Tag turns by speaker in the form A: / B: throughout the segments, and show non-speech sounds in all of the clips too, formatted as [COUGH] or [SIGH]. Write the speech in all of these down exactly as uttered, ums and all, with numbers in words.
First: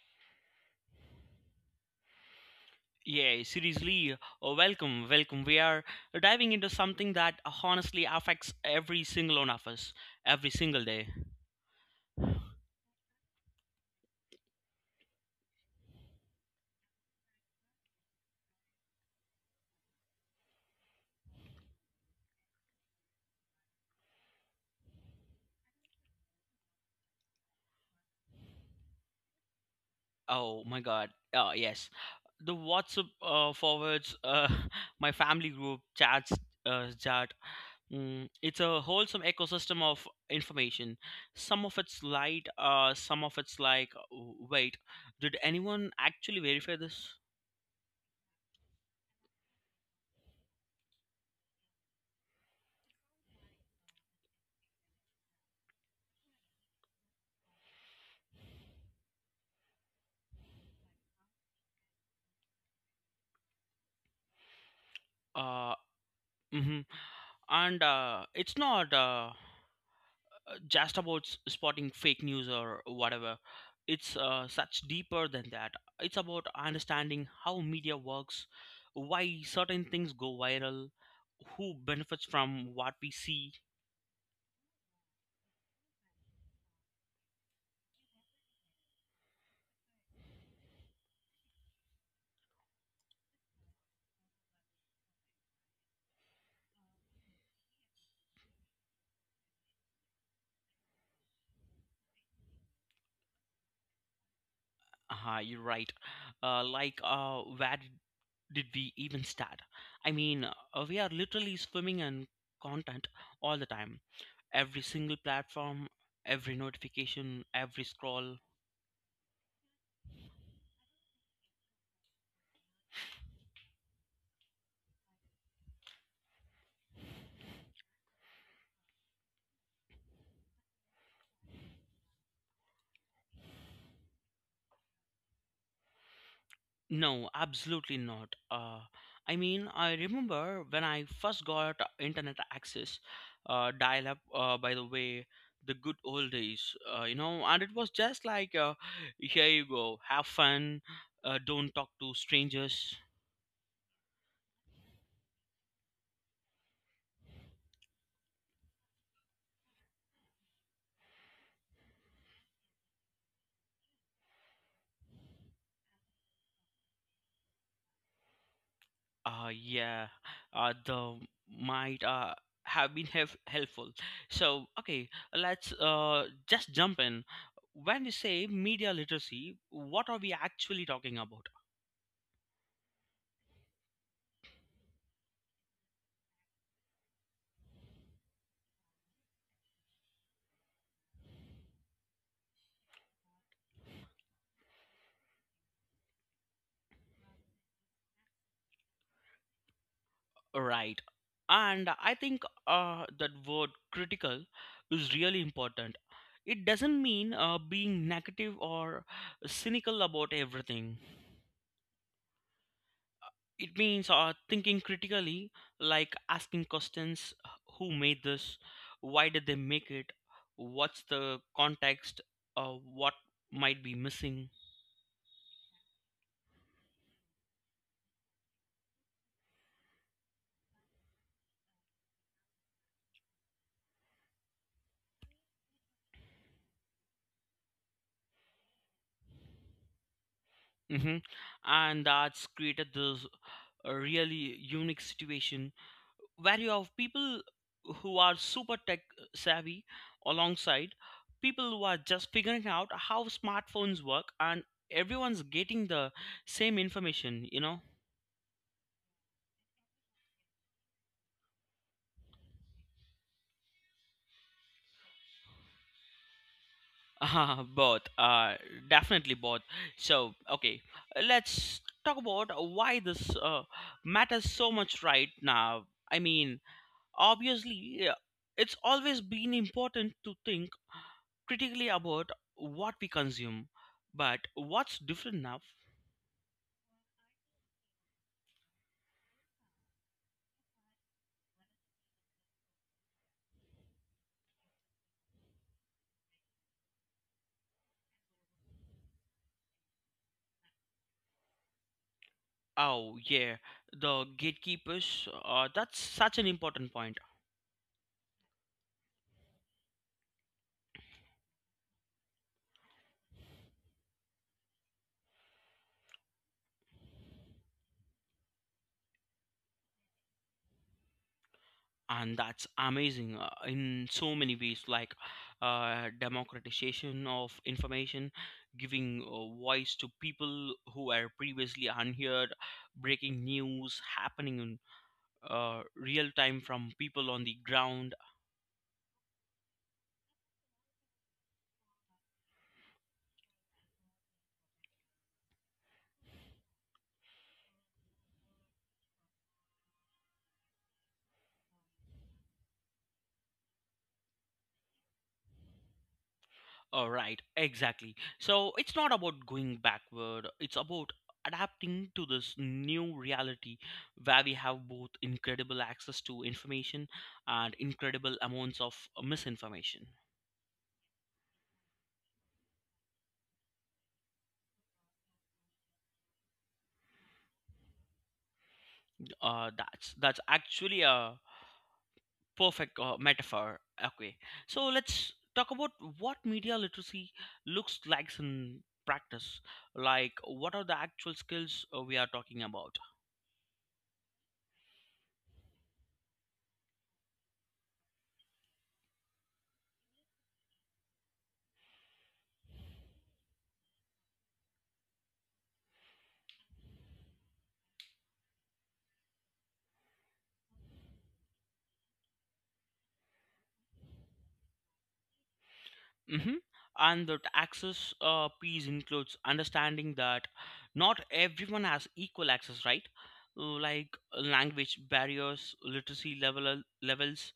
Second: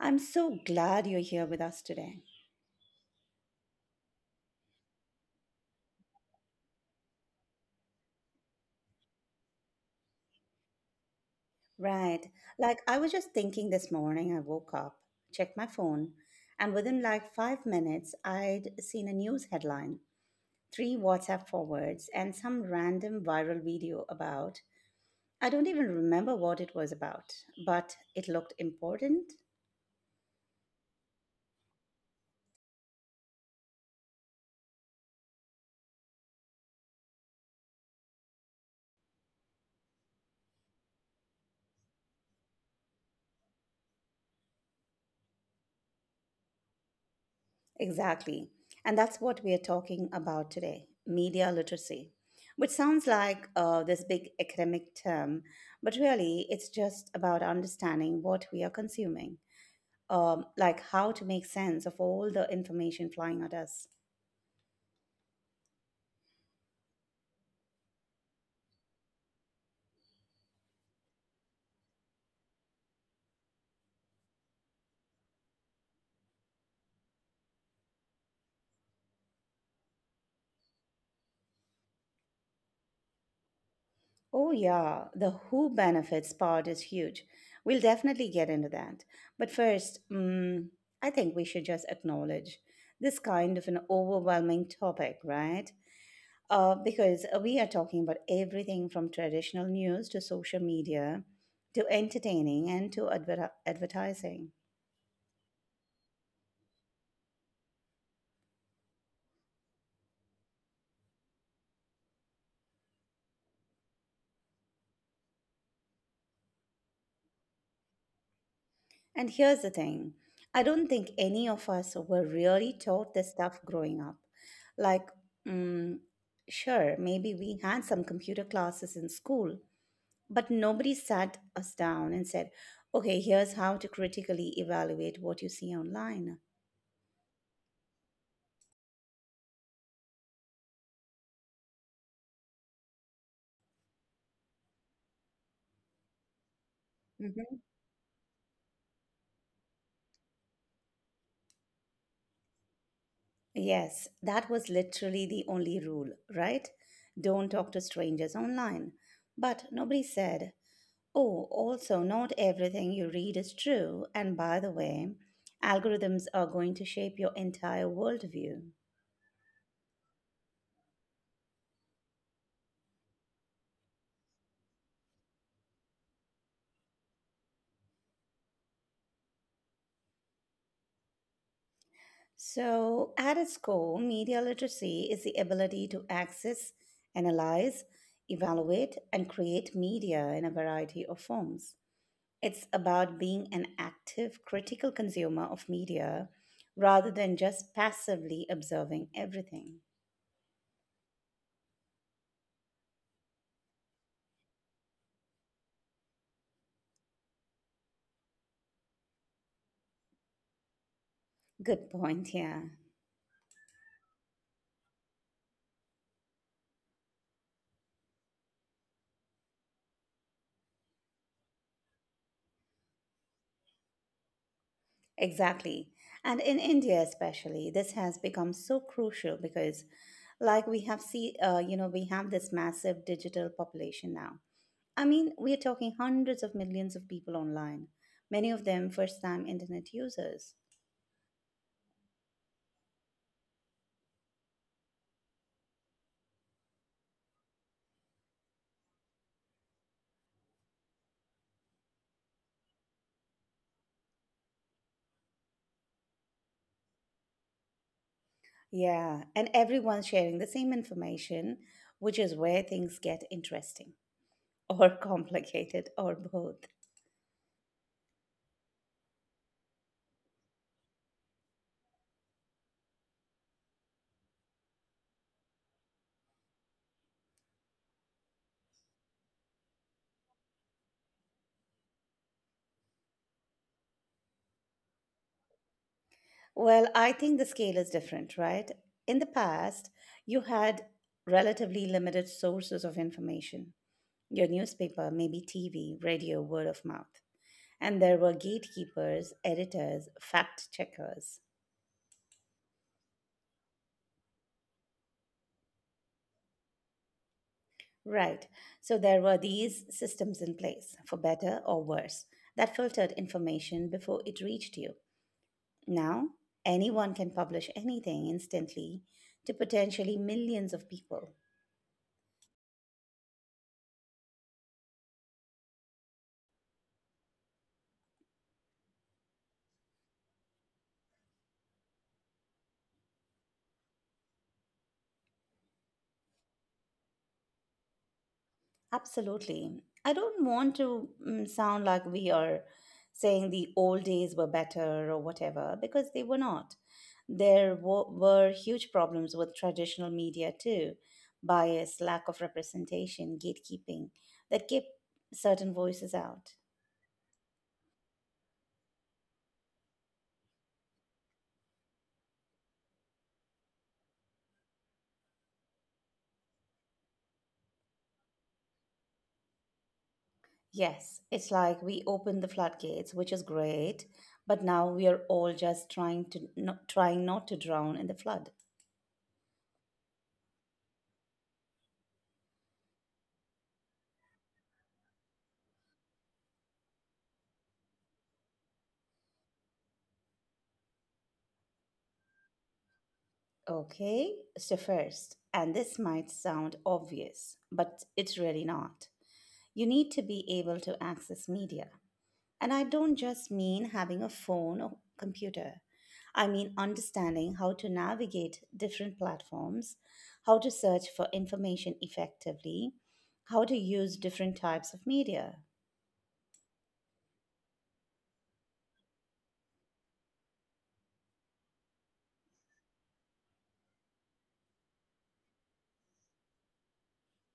A: I'm so glad you're here with us today.
B: Yeah, seriously, uh, welcome, welcome. We are diving into something that honestly affects every single one of us every single day.
A: Right. Like, I was just thinking this morning, I woke up, checked my phone, and within like five minutes, I'd seen a news headline, three WhatsApp forwards, and some random viral video about. I don't even remember what it was about, but it looked important.
B: Oh my god. Oh, yes. The WhatsApp uh, forwards, uh, [LAUGHS] my family group chats, uh, chat. Mm, it's a wholesome ecosystem of information. Some of it's light, uh, some of it's like, wait, did anyone actually verify this?
A: Exactly. And that's what we are talking about today, media literacy, which sounds like uh, this big academic term, but really it's just about understanding what we are consuming, um, like how to make sense of all the information flying at us.
B: Uh, hmm And uh, it's not. Uh, uh, just about s- spotting fake news or whatever. It's uh, such deeper than that. It's about understanding how media works, why certain things go viral, who benefits from what we see.
A: Oh, yeah, the who benefits part is huge. We'll definitely get into that. But first, mm I think we should just acknowledge this kind of an overwhelming topic, right? uh, because uh, we are talking about everything from traditional news to social media to entertaining and to adver- advertising.
B: Ah, you're right. Uh, like, uh, where did did we even start? I mean, uh, we are literally swimming in content all the time. Every single platform, every notification, every scroll.
A: And here's the thing, I don't think any of us were really taught this stuff growing up. Like, mm, sure, maybe we had some computer classes in school, but nobody sat us down and said, okay, here's how to critically evaluate what you see online.
B: No, absolutely not. Uh, I mean, I remember when I first got internet access, uh, dial up, uh, by the way, the good old days, uh, you know, and it was just like, uh, here you go, have fun, uh, don't talk to strangers.
A: Yes, that was literally the only rule, right? Don't talk to strangers online. But nobody said, oh, also, not everything you read is true. And by the way, algorithms are going to shape your entire worldview.
B: Uh, yeah, uh, the might uh, have been hef- helpful. So, okay, let's uh, just jump in. When you say media literacy, what are we actually talking about?
A: So, at its core, media literacy is the ability to access, analyze, evaluate, and create media in a variety of forms. It's about being an active, critical consumer of media rather than just passively observing everything.
B: Right. And I think uh, that word critical is really important. It doesn't mean uh, being negative or cynical about everything.
A: Good point, yeah.
B: It means uh, thinking critically, like asking questions: who made this, why did they make it, what's the context, uh, what might be missing.
A: Exactly. And in India especially, this has become so crucial because, like, we have see uh, you know, we have this massive digital population now. I mean, we are talking hundreds of millions of people online, many of them first-time internet users.
B: hmm And that's created this uh, really unique situation where you have people who are super tech savvy alongside people who are just figuring out how smartphones work, and everyone's getting the same information you know
A: Yeah, and everyone's sharing the same information, which is where things get interesting. Or complicated, or both?
B: [LAUGHS] uh, Both, uh, definitely both. So, okay, let's talk about why this uh, matters so much right now. I mean, obviously, uh, it's always been important to think critically about what we consume, but what's different now?
A: Well, I think the scale is different, right? In the past, you had relatively limited sources of information, your newspaper, maybe T V, radio, word of mouth. And there were gatekeepers, editors, fact checkers.
B: Oh, yeah, the gatekeepers, uh, that's such an important point.
A: Right. So there were these systems in place, for better or worse, that filtered information before it reached you. Now, anyone can publish anything instantly to potentially millions of people.
B: And that's amazing uh, in so many ways, like uh, democratization of information, giving uh, voice to people who were previously unheard, breaking news happening in uh, real time from people on the ground.
A: Absolutely. I don't want to mm, sound like we are saying the old days were better or whatever, because they were not. There w- were huge problems with traditional media too, bias, lack of representation, gatekeeping that kept certain voices out.
B: All right, exactly. So it's not about going backward, it's about adapting to this new reality where we have both incredible access to information and incredible amounts of misinformation.
A: Yes, it's like we opened the floodgates, which is great, but now we are all just trying to not, trying not to drown in the flood.
B: Uh, that's that's actually a perfect uh, metaphor. Okay, so let's talk about what media literacy looks like in practice. Like, what are the actual skills uh, we are talking about?
A: Okay, so first, and this might sound obvious, but it's really not. You need to be able to access media. And I don't just mean having a phone or computer. I mean understanding how to navigate different platforms, how to search for information effectively, how to use different types of media.
B: hmm And that access uh, piece includes understanding that not everyone has equal access, right? Uh, Like uh, language barriers, literacy level uh, levels,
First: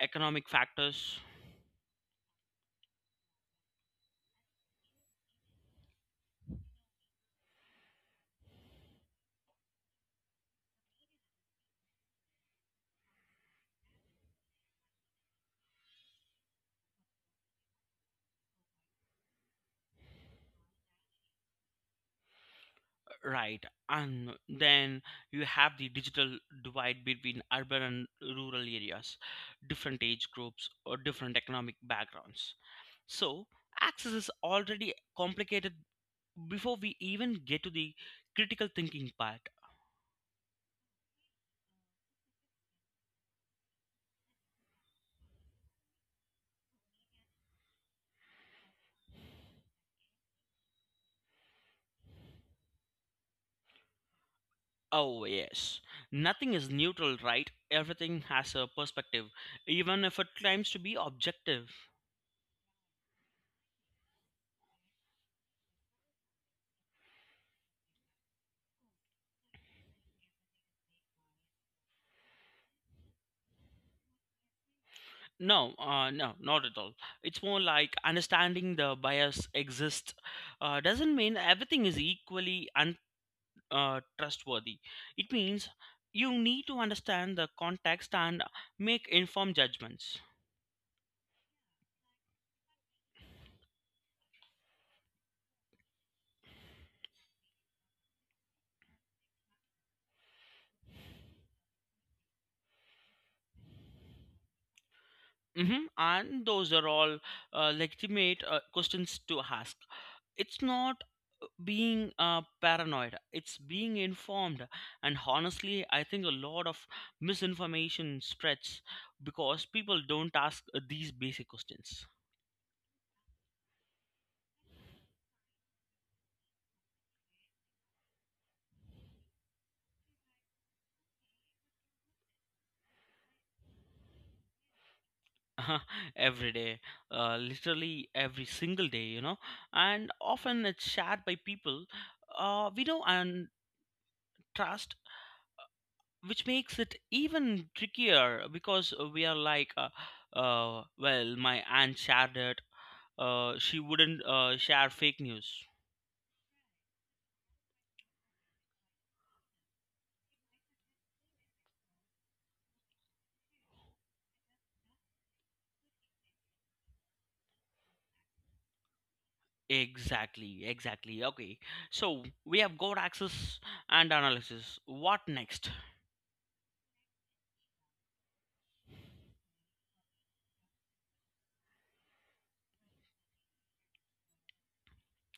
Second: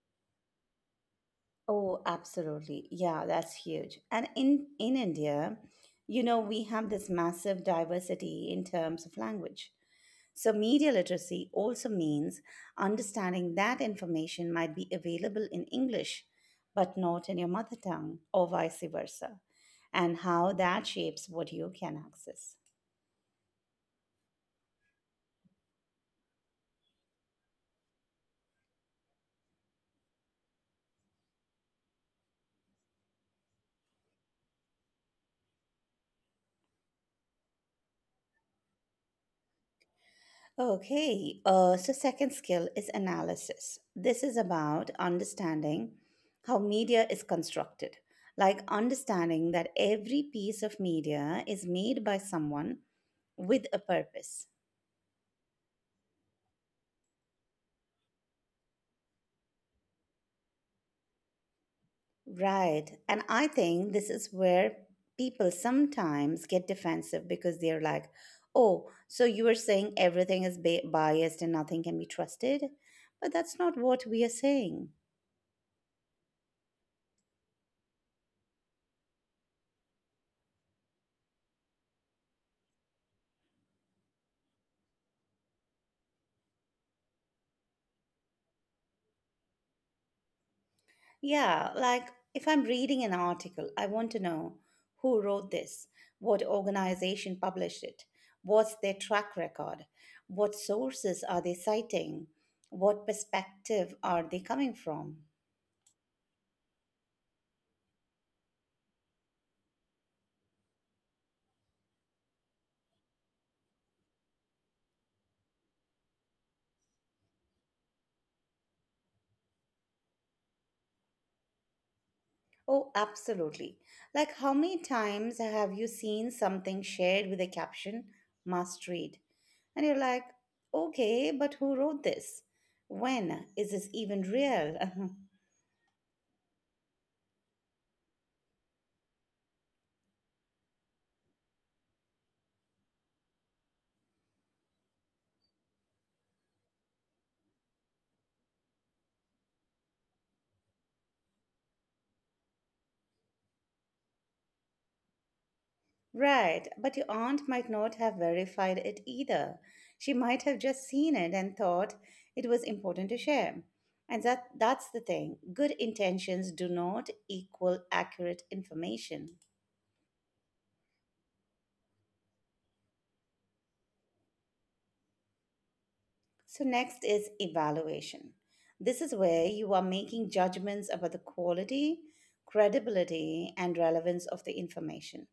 B: economic factors.
A: Oh, absolutely. Yeah, that's huge. And in, in India, you know, we have this massive diversity in terms of language. So, media literacy also means understanding that information might be available in English but not in your mother tongue, or vice versa, and how that shapes what you can access.
B: Right? And then you have the digital divide between urban and rural areas, different age groups, or different economic backgrounds. So access is already complicated before we even get to the critical thinking part.
A: Okay, uh, so second skill is analysis. This is about understanding how media is constructed, like understanding that every piece of media is made by someone with a purpose.
B: Oh, yes. Nothing is neutral, right? Everything has a perspective, even if it claims to be objective.
A: Right. And I think this is where people sometimes get defensive because they're like, oh, so you are saying everything is ba- biased and nothing can be trusted? But that's not what we are saying.
B: No, uh, no, not at all. It's more like understanding the bias exists uh, doesn't mean everything is equally un- uh, trustworthy. It means you need to understand the context and make informed judgments.
A: Yeah, like if I'm reading an article, I want to know who wrote this, what organization published it, what's their track record, what sources are they citing, what perspective are they coming from?
B: hmm And those are all uh, legitimate uh, questions to ask. It's not being uh, paranoid, it's being informed. And honestly, I think a lot of misinformation spreads because people don't ask uh, these basic questions.
A: Oh, absolutely. Like, how many times have you seen something shared with a caption, must read? And you're like, okay, but who wrote this? When is this even real?
B: [LAUGHS] Every day, uh, literally every single day, you know. And often it's shared by people uh, we know and trust, which makes it even trickier, because we are like, uh, uh, well, my aunt shared it, uh, she wouldn't uh, share fake news.
A: [LAUGHS] Right, but your aunt might not have verified it either. She might have just seen it and thought it was important to share. And that, that's the thing, good intentions do not equal accurate information.
B: Exactly, exactly. Okay, so we have got access and analysis. What next?
A: So, next is evaluation. This is where you are making judgments about the quality, credibility, and relevance of the information.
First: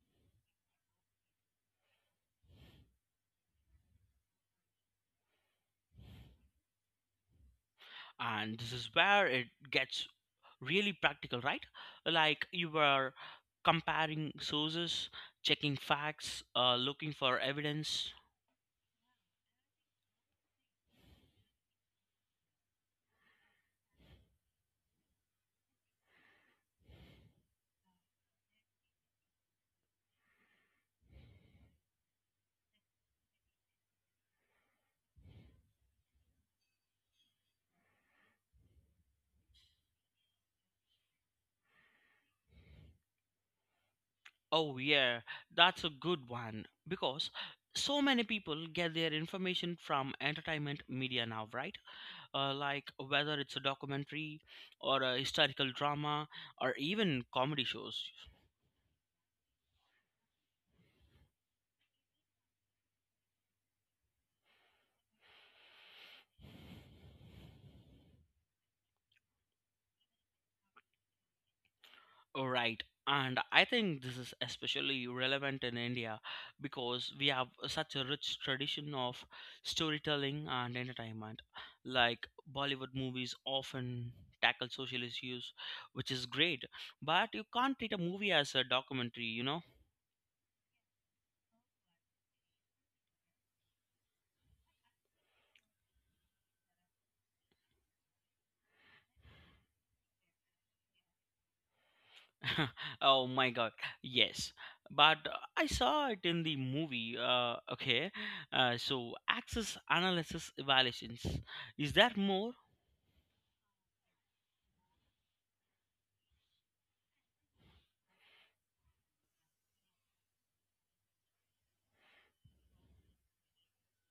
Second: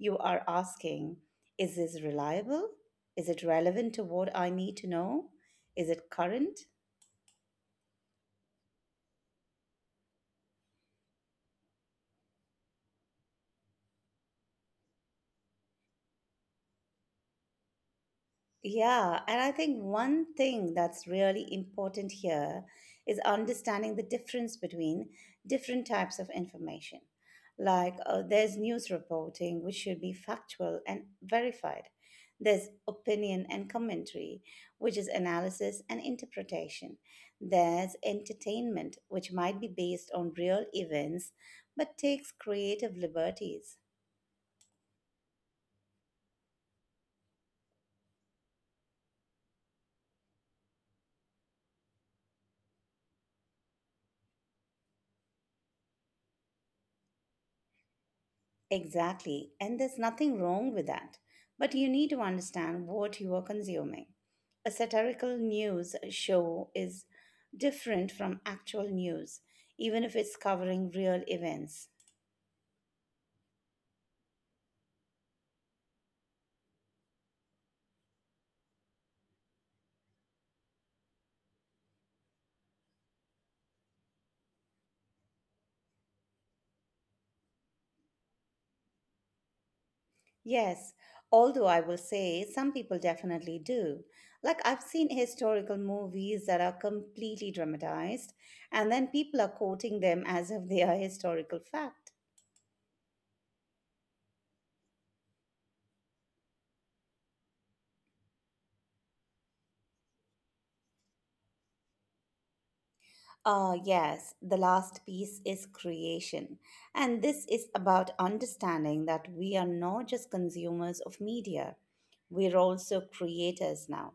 A: You are asking, is this reliable? Is it relevant to what I need to know? Is it current?
B: And this is where it gets really practical, right? Like you were comparing sources, checking facts, uh, looking for evidence.
A: Yeah, and I think one thing that's really important here is understanding the difference between different types of information. Like, uh, there's news reporting, which should be factual and verified. There's opinion and commentary, which is analysis and interpretation. There's entertainment, which might be based on real events but takes creative liberties.
B: Oh, yeah, that's a good one, because so many people get their information from entertainment media now, right? Uh, like, whether it's a documentary or a historical drama or even comedy shows.
A: Exactly, and there's nothing wrong with that. But you need to understand what you are consuming. A satirical news show is different from actual news, even if it's covering real events.
B: Right. And I think this is especially relevant in India because we have such a rich tradition of storytelling and entertainment. Like Bollywood movies often tackle social issues, which is great, but you can't treat a movie as a documentary, you know?
A: Yes, although I will say some people definitely do. Like, I've seen historical movies that are completely dramatized, and then people are quoting them as if they are [LAUGHS] historical fact.
B: [LAUGHS] Oh my god, yes. But uh, I saw it in the movie, uh, okay? Uh, so, access, analysis, evaluations. Is there more?
A: Ah, yes, the last piece is creation. And this is about understanding that we are not just consumers of media, we're also creators now.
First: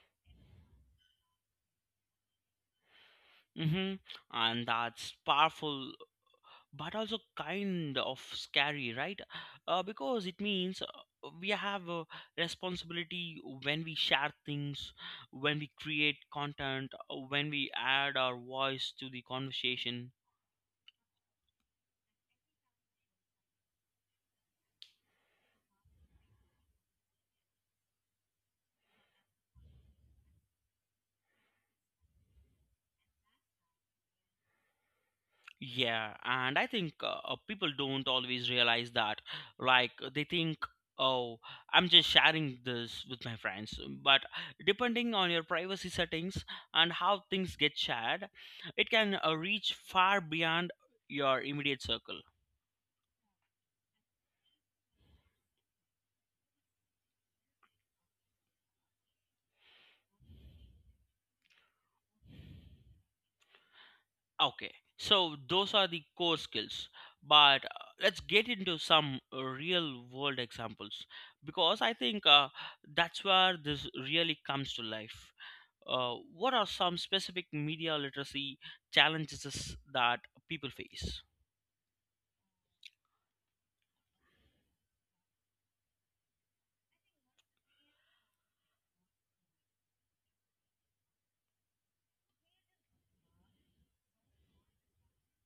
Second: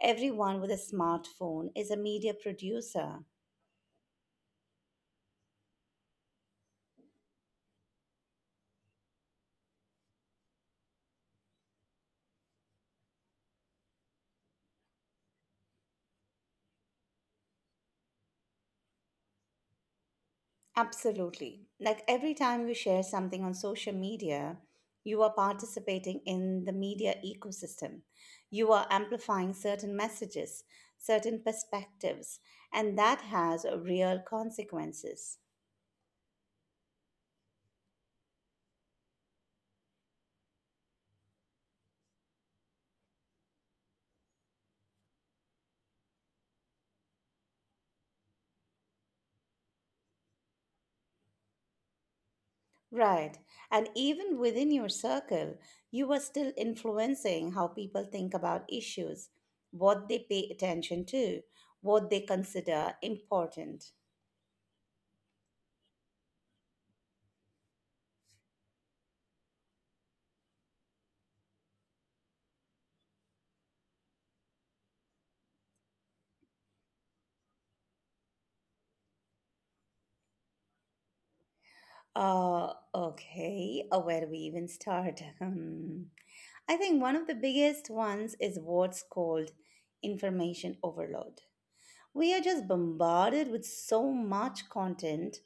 A: Everyone with a smartphone is a media producer.
B: Mm-hmm. And that's powerful, but also kind of scary, right? Uh, because it means uh, we have a responsibility when we share things, when we create content, uh, when we add our voice to the conversation.
A: Absolutely. Like every time you share something on social media, you are participating in the media ecosystem. You are amplifying certain messages, certain perspectives, and that has real consequences.
B: Yeah, and I think uh, uh, people don't always realize that. Like, they think, oh, I'm just sharing this with my friends. But depending on your privacy settings and how things get shared, it can uh, reach far beyond your immediate circle.
A: Right. And even within your circle, you are still influencing how people think about issues, what they pay attention to, what they consider important.
B: Okay, so those are the core skills. But uh, let's get into some uh, real world examples, because I think uh, that's where this really comes to life. Uh, what are some specific media literacy challenges that people face?
A: Uh, okay. Uh, where do we even start? [LAUGHS] Hmm. I think one of the biggest ones is what's called information overload. We are just bombarded with so much content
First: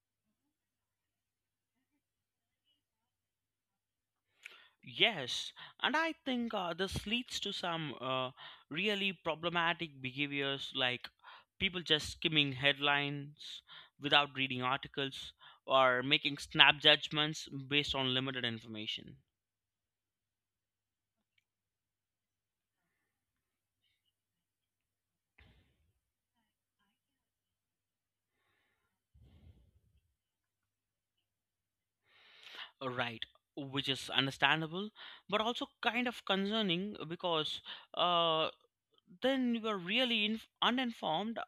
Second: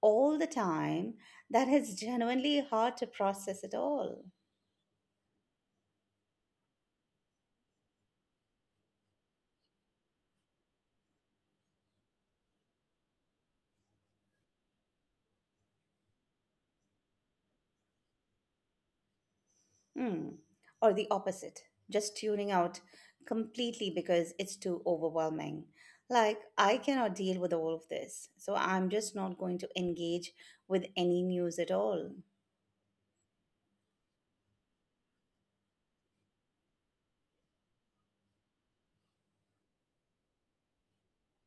A: all the time that it's genuinely hard to process it all.
B: Yes, and I think uh, this leads to some uh, really problematic behaviors, like people just skimming headlines without reading articles or making snap judgments based on limited information.
A: Hmm, Or the opposite, just tuning out completely because it's too overwhelming. Like, I cannot deal with all of this, so I'm just not going to engage with any news at all.
B: Right, which is understandable, but also kind of concerning, because uh, then you are really inf- uninformed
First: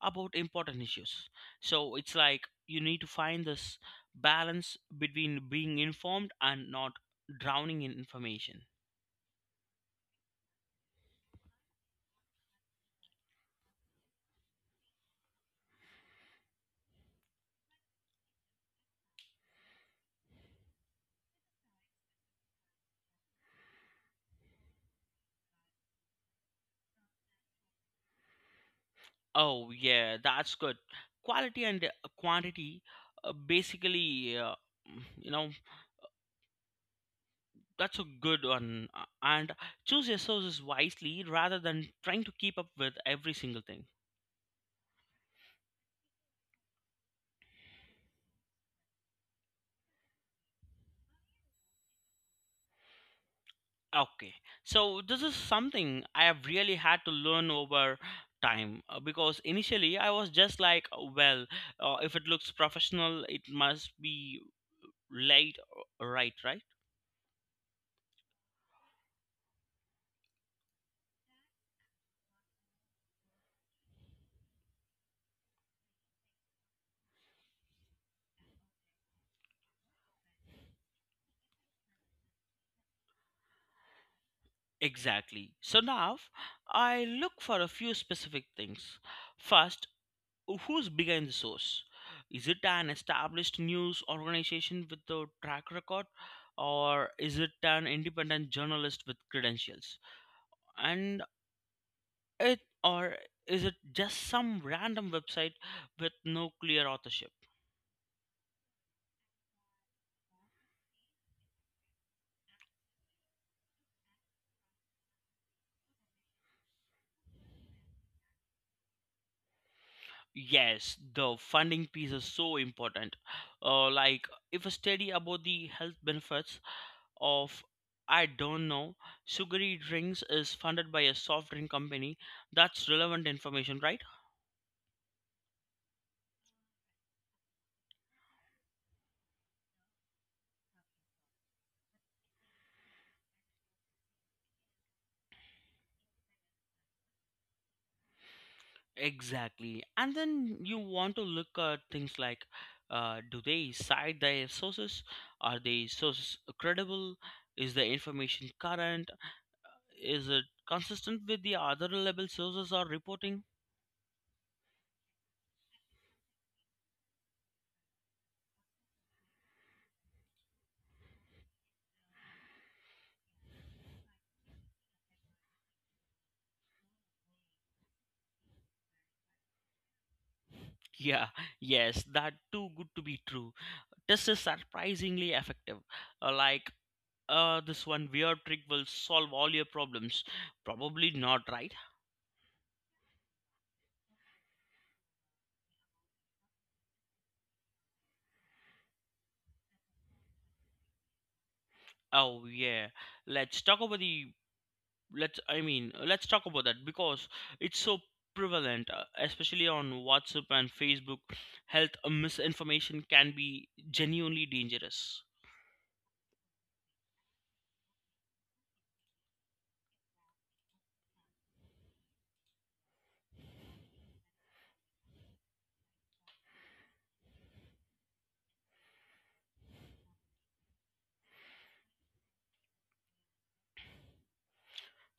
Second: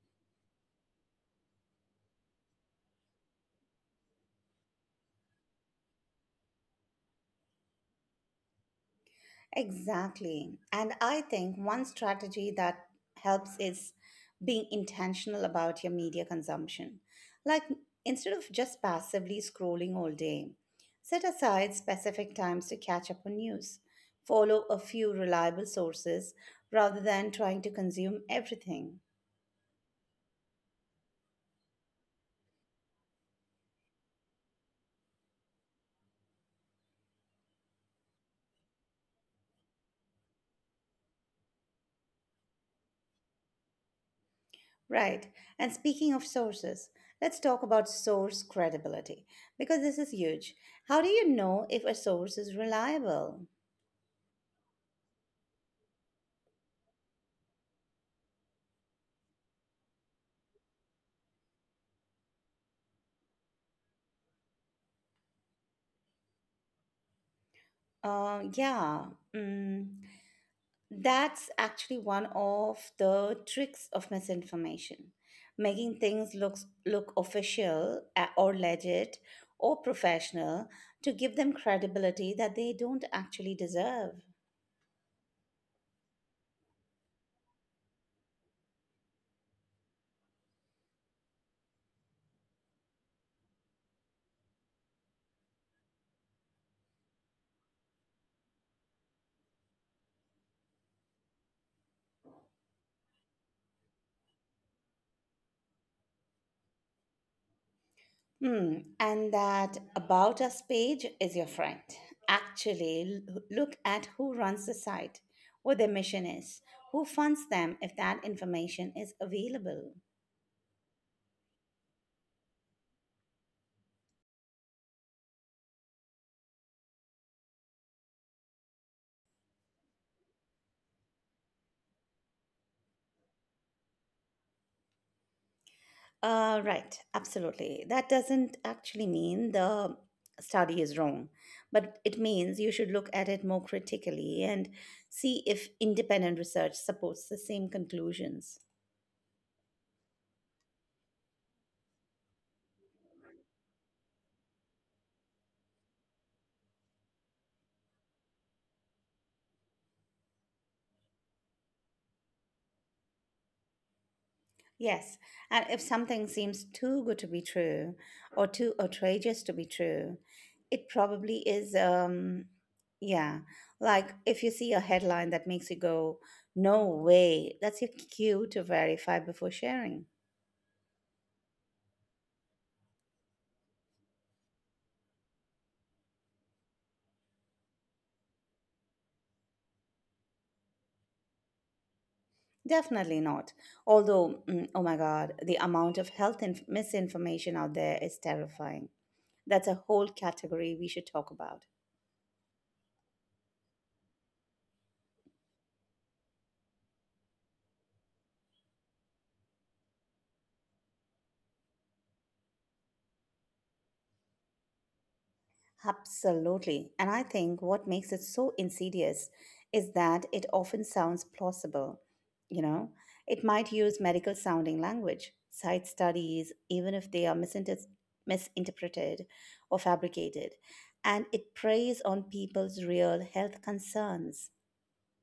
B: about important issues. So it's like you need to find this balance between being informed and not drowning in information.
A: Exactly. And I think one strategy that helps is being intentional about your media consumption. Like, instead of just passively scrolling all day, set aside specific times to catch up on news. Follow a few reliable sources rather than trying to consume everything.
B: Oh, yeah, that's good. Quality and uh, quantity, uh, basically, uh, you know, that's a good one. Uh, And choose your sources wisely rather than trying to keep up with every single thing.
A: Right. And speaking of sources, let's talk about source credibility because this is huge. How do you know if a source is reliable?
B: Okay, so this is something I have really had to learn over time, uh, because initially I was just like, "Oh, well, uh, if it looks professional, it must be laid," uh, right, right?
A: Uh, yeah, mm, that's actually one of the tricks of misinformation, making things looks look official uh, or legit or professional to give them credibility that they don't actually deserve.
B: Exactly. So now I look for a few specific things. First, who's behind the source? Is it an established news organization with a track record? Or is it an independent journalist with credentials? And It Or is it just some random website with no clear authorship?
A: Hmm, and that About Us page is your friend. Actually, l- look at who runs the site, what their mission is, who funds them if that information is available.
B: Yes, the funding piece is so important. Uh, like, if a study about the health benefits of, I don't know, sugary drinks is funded by a soft drink company, that's relevant information, right?
A: Uh, right, absolutely. That doesn't actually mean the study is wrong, but it means you should look at it more critically and see if independent research supports the same conclusions.
B: Exactly. And then you want to look at things like, uh, do they cite their sources? Are they sources credible? Is the information current? Is it consistent with the other reliable sources are reporting?
A: Yes, and if something seems too good to be true or too outrageous to be true, it probably is, um, yeah. Like if you see a headline that makes you go, no way, that's your cue to verify before sharing.
B: Yeah, yes, that too good to be true test is surprisingly effective. Uh, like, uh, this one weird trick will solve all your problems. Probably not, right?
A: Definitely not. Although, mm, oh my God, the amount of health inf- misinformation out there is terrifying. That's a whole category we should talk about.
B: Oh yeah. Let's talk about the let's I mean Let's talk about that, because it's so prevalent, uh, especially on WhatsApp and Facebook. Health misinformation can be genuinely dangerous.
A: Absolutely. And I think what makes it so insidious is that it often sounds plausible. You know, it might use medical sounding language, cite studies, even if they are misinter- misinterpreted or fabricated. And it preys on people's real health concerns.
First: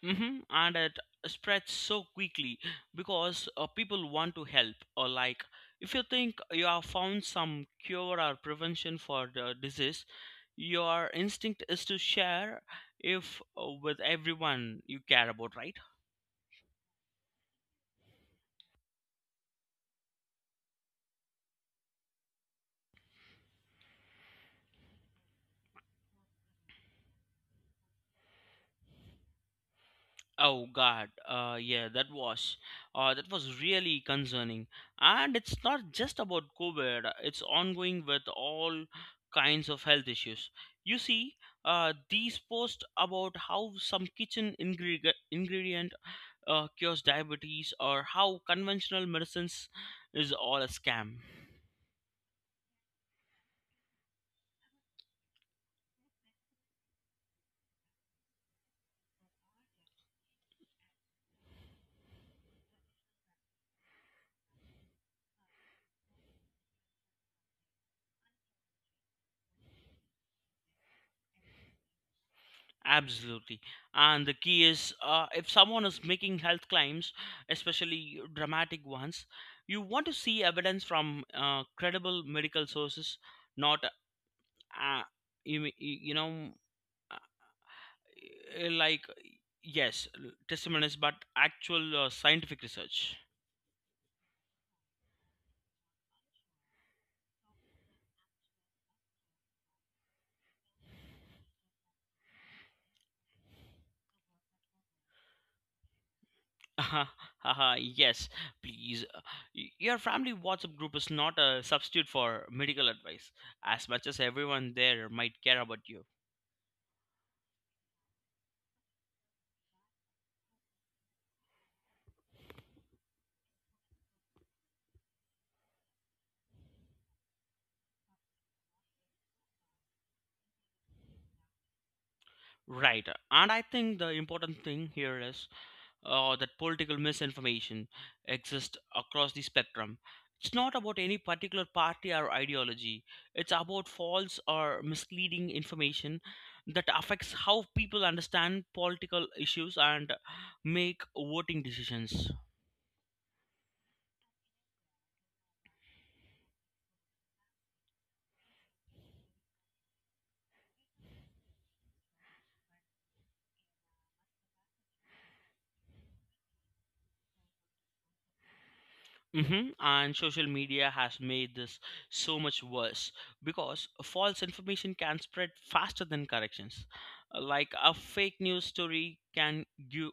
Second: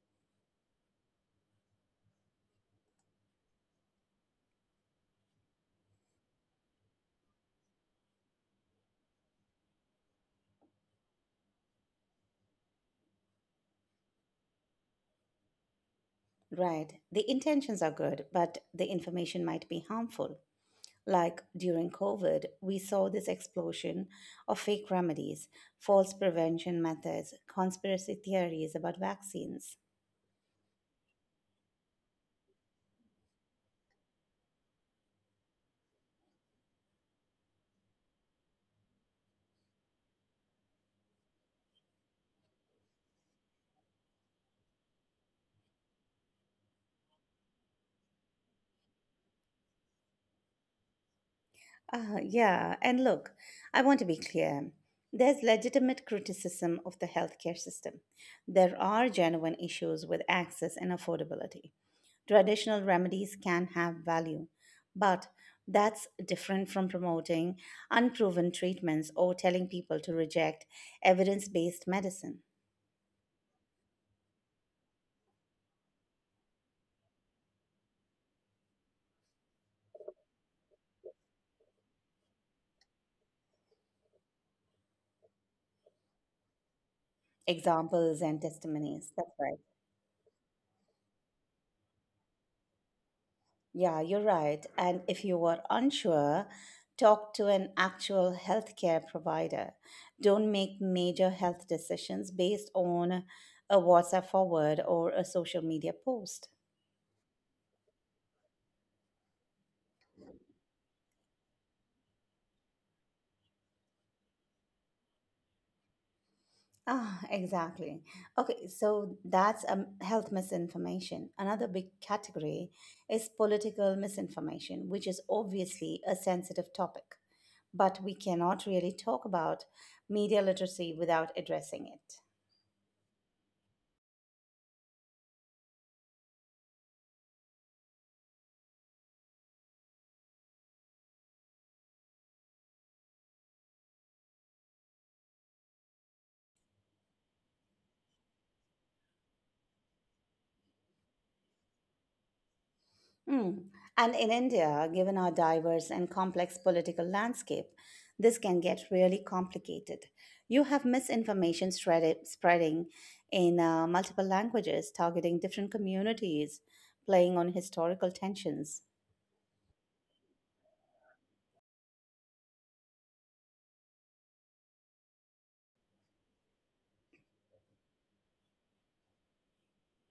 B: hmm And it spreads so quickly, because uh, people want to help. Or, like, if you think you have found some cure or prevention for the disease, your instinct is to share if, uh, with everyone you care about, right?
A: Right. The intentions are good, but the information might be harmful. Like during COVID, we saw this explosion of fake remedies, false prevention methods, conspiracy theories about vaccines.
B: Oh God, uh, yeah, that was uh, that was really concerning. And it's not just about COVID. uh, It's ongoing with all kinds of health issues. You see, uh, these posts about how some kitchen ingredi- ingredient uh, cures diabetes, or how conventional medicines is all a scam.
A: Uh, yeah, and look, I want to be clear. There's legitimate criticism of the healthcare system. There are genuine issues with access and affordability. Traditional remedies can have value, but that's different from promoting unproven treatments or telling people to reject evidence based medicine.
B: Absolutely. And the key is, uh, if someone is making health claims, especially dramatic ones, you want to see evidence from uh, credible medical sources, not, uh, you, m- you know, uh,
A: Examples and
B: eh,
A: testimonies.
B: like,
A: That's right.
B: yes, testimonies, but actual uh, scientific research.
A: Yeah, you're right. And if you are unsure, talk to an actual healthcare provider. Don't make major health decisions based on a WhatsApp forward or a social media post.
B: [LAUGHS] Haha, yes, please. Uh, y- Your family WhatsApp group is not a substitute for medical advice, as much as everyone there might care about you.
A: Ah, exactly. Okay, so that's um, health misinformation. Another big category is political misinformation, which is obviously a sensitive topic, but we cannot really talk about media literacy without addressing it.
B: Right. And I think the important thing here is uh, that political misinformation exists across the spectrum. It's not about any particular party or ideology, it's about false or misleading information that affects how people understand political issues and make voting decisions.
A: Mm. And in India, given our diverse and complex political landscape, this can get really complicated. You have misinformation spread- spreading in uh, multiple languages, targeting different communities, playing on historical tensions.
B: hmm And social media has made this so much worse, because false information can spread faster than corrections. Uh, Like, a fake news story can you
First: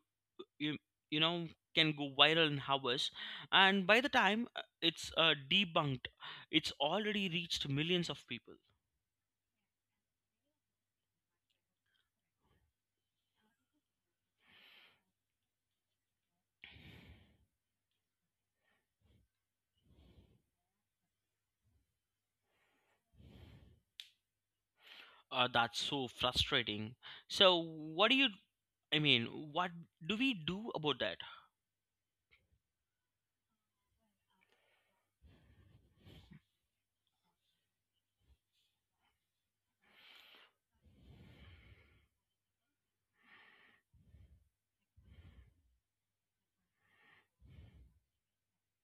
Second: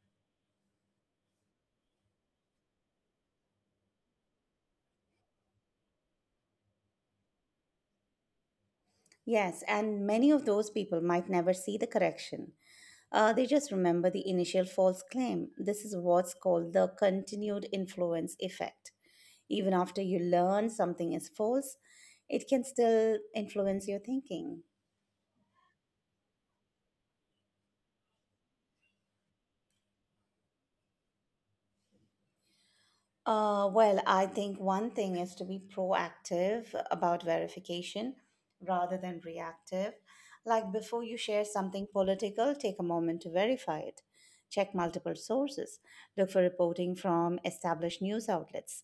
B: you, you know can go viral in hours, and by the time uh, it's uh, debunked, it's already reached millions of people.
A: Yes, and many of those people might never see the correction. Uh, they just remember the initial false claim. This is what's called the continued influence effect. Even after you learn something is false, it can still influence your thinking.
B: Uh, that's so frustrating. So, what do you? I mean, What do we do about that?
A: Uh, well, I think one thing is to be proactive about verification rather than reactive. Like before you share something political, take a moment to verify it. Check multiple sources. Look for reporting from established news outlets.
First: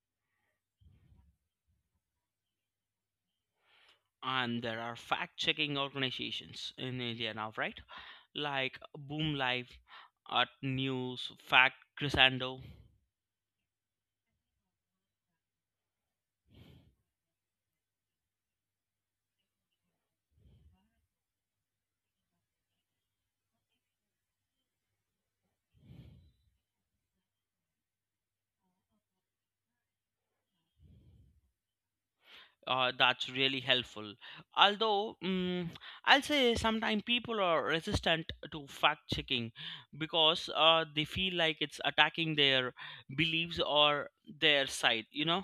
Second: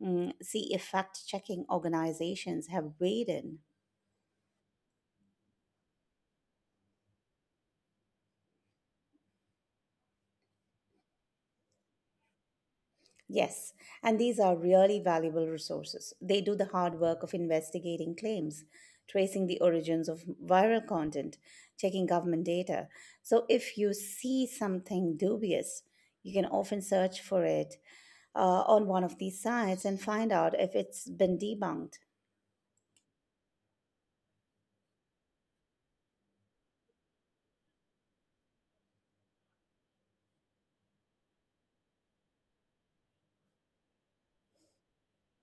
A: Mm, see if fact checking organizations have weighed in.
B: And there are fact checking organizations in India now, right? Like Boom Live, at News, Fact Crescendo.
A: Yes, and these are really valuable resources. They do the hard work of investigating claims, tracing the origins of viral content, checking government data. So if you see something dubious, you can often search for it uh, on one of these sites and find out if it's been debunked.
B: Uh, that's really helpful. Although, mm, I'll say sometimes people are resistant to fact checking because uh, they feel like it's attacking their beliefs or their side, you know.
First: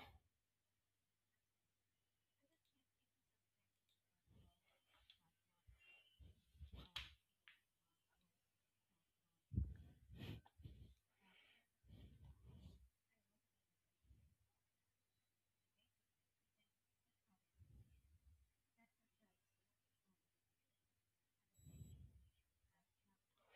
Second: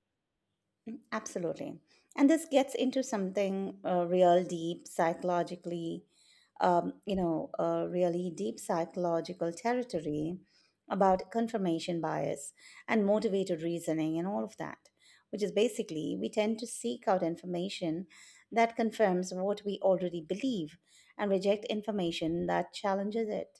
A: Absolutely. And this gets into something uh, real deep psychologically, um, you know, uh, really deep psychological territory about confirmation bias and motivated reasoning and all of that, which is basically we tend to seek out information that confirms what we already believe and reject information that challenges it.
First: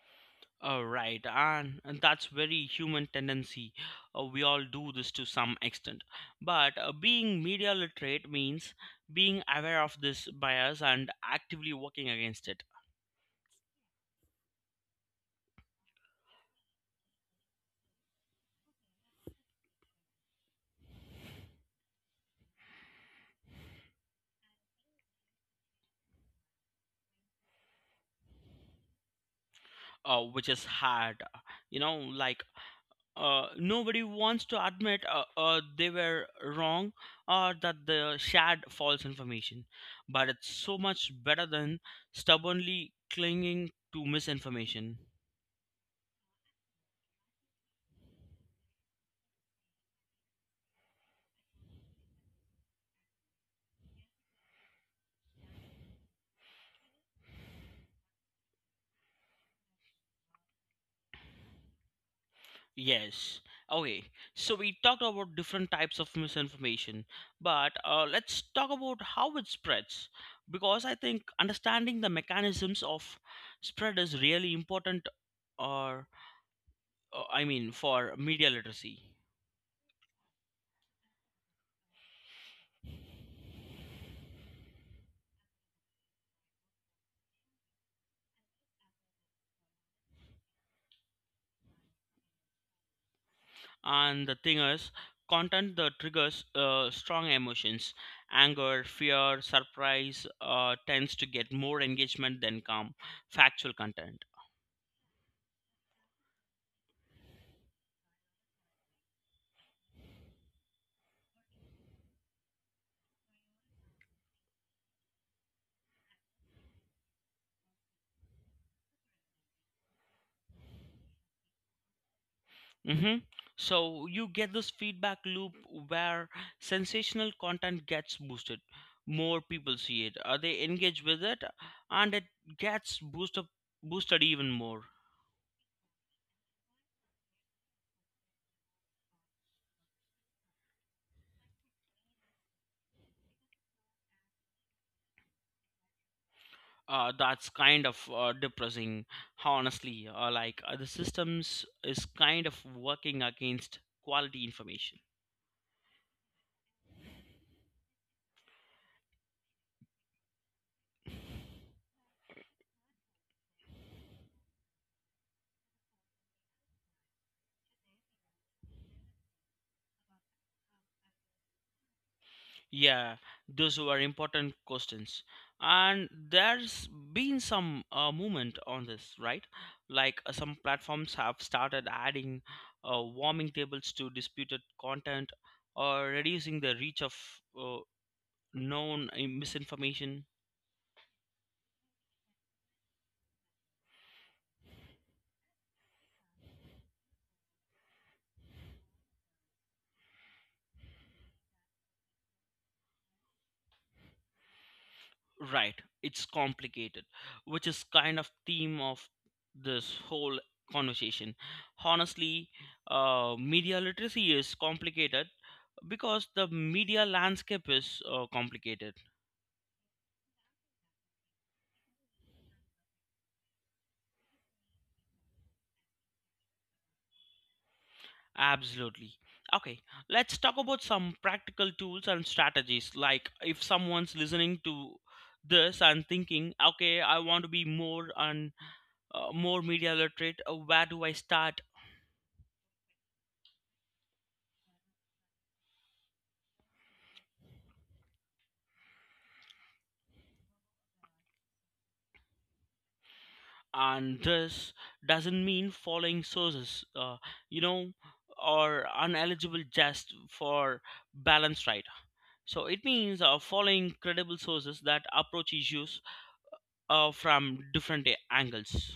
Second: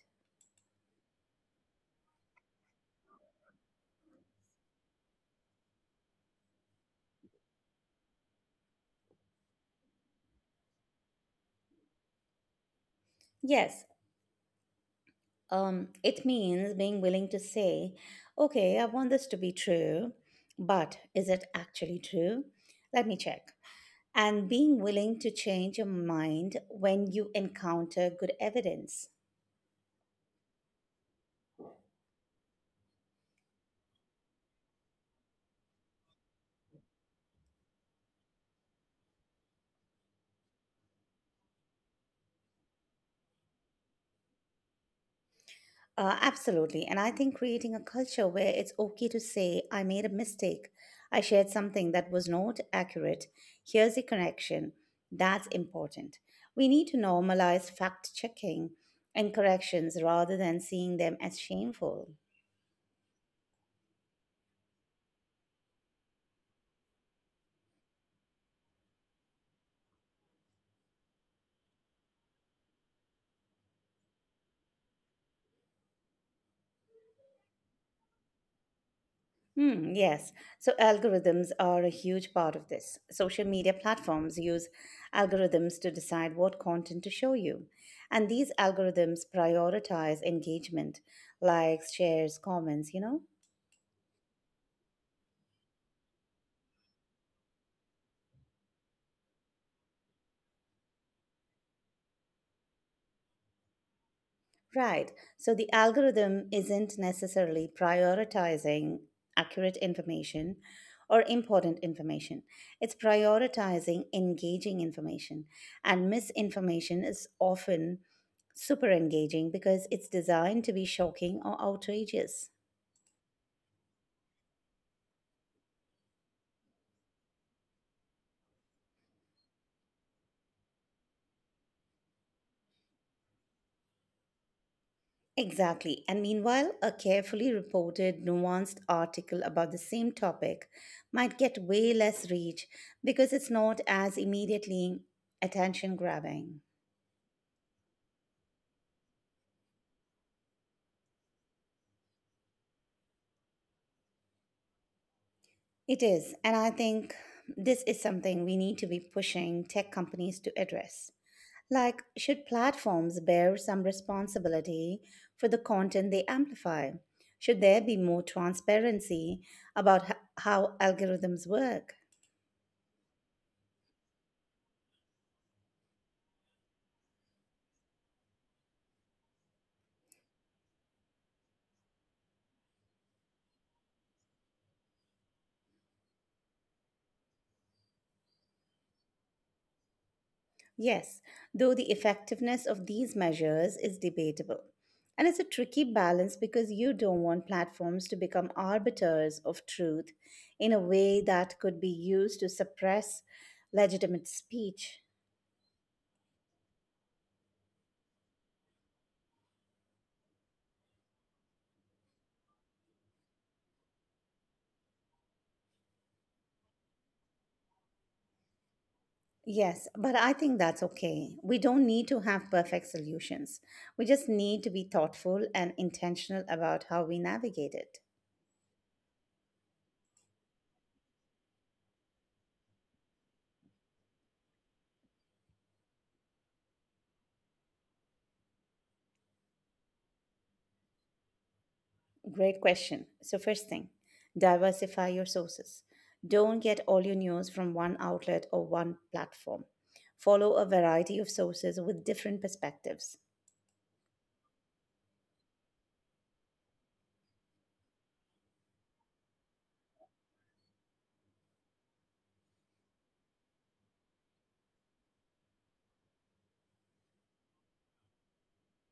B: Uh, right, and, and that's very human tendency. Uh, we all do this to some extent. But uh, being media literate means being aware of this bias and actively working against it,
A: Yes. Um, it means being willing to say, okay, I want this to be true, but is it actually true? Let me check. And being willing to change your mind when you encounter good evidence.
B: uh, which is hard. You know, like uh, Nobody wants to admit uh, uh, they were wrong or that they shared false information. But it's so much better than stubbornly clinging to misinformation.
A: Uh, absolutely. And I think creating a culture where it's okay to say, I made a mistake. I shared something that was not accurate. Here's the correction. That's important. We need to normalize fact checking and corrections rather than seeing them as shameful.
B: Yes. Okay. So we talked about different types of misinformation, but uh, let's talk about how it spreads because I think understanding the mechanisms of spread is really important or uh, I mean for media literacy.
A: Hmm, yes. So algorithms are a huge part of this. Social media platforms use algorithms to decide what content to show you. And these algorithms prioritize engagement, likes, shares, comments, you know?
B: And the thing is, content that triggers uh, strong emotions, anger, fear, surprise, uh, tends to get more engagement than calm factual content.
A: Right. So the algorithm isn't necessarily prioritizing accurate information or important information. It's prioritizing engaging information. And misinformation is often super engaging because it's designed to be shocking or outrageous.
B: Mm-hmm. So you get this feedback loop where sensational content gets boosted. More people see it, uh, they engage with it, and it gets boosted boosted even more.
A: Exactly. And meanwhile, a carefully reported, nuanced article about the same topic might get way less reach because it's not as immediately attention grabbing.
B: Uh, that's kind of uh, depressing, honestly. Uh, like uh, the systems is kind of working against quality information.
A: It is. And I think this is something we need to be pushing tech companies to address. Like, should platforms bear some responsibility for the content they amplify? Should there be more transparency about h- how algorithms work?
B: Yeah, those were important questions. And there's been some uh, movement on this, right? Like uh, some platforms have started adding uh, warming tables to disputed content or reducing the reach of uh, known uh, misinformation.
A: Yes, though the effectiveness of these measures is debatable. And it's a tricky balance because you don't want platforms to become arbiters of truth in a way that could be used to suppress legitimate speech.
B: Right, it's complicated, which is kind of theme of this whole conversation. Honestly, uh, media literacy is complicated because the media landscape is uh, complicated.
A: Yes, but I think that's okay. We don't need to have perfect solutions. We just need to be thoughtful and intentional about how we navigate it.
B: Absolutely. Okay, let's talk about some practical tools and strategies, like if someone's listening to this and thinking, okay, I want to be more and uh, more media literate. Uh, where do I start?
A: Great question. So, first thing, diversify your sources. Don't get all your news from one outlet or one platform. Follow a variety of sources with different perspectives.
B: And this doesn't mean following sources, uh, you know or uneligible just for balance, right? So it means uh, following credible sources that approach issues uh, from different a- angles.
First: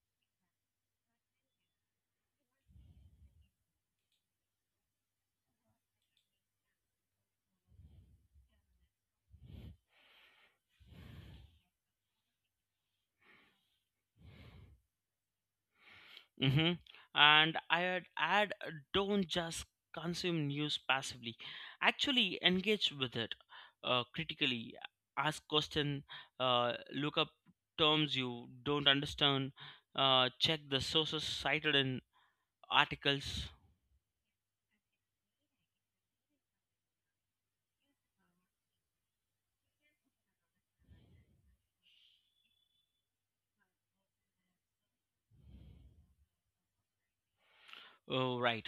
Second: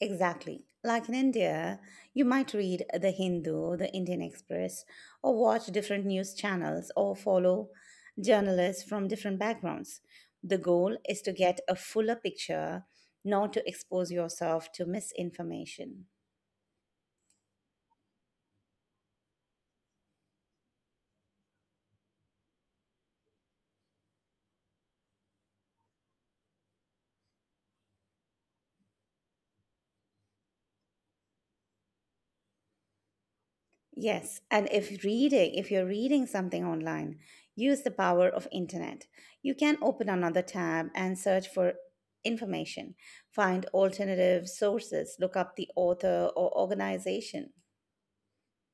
A: Exactly. Like in India, you might read The Hindu, The Indian Express, or watch different news channels or follow journalists from different backgrounds. The goal is to get a fuller picture, not to expose yourself to misinformation.
B: Hmm. And I would add, uh, don't just consume news passively. Actually, engage with it uh, critically. Ask questions. Uh, look up terms you don't understand. Uh, check the sources cited in articles.
A: Yes, and if reading, if you're reading something online, use the power of internet. You can open another tab and search for information, find alternative sources, look up the author or organization.
B: Oh, right,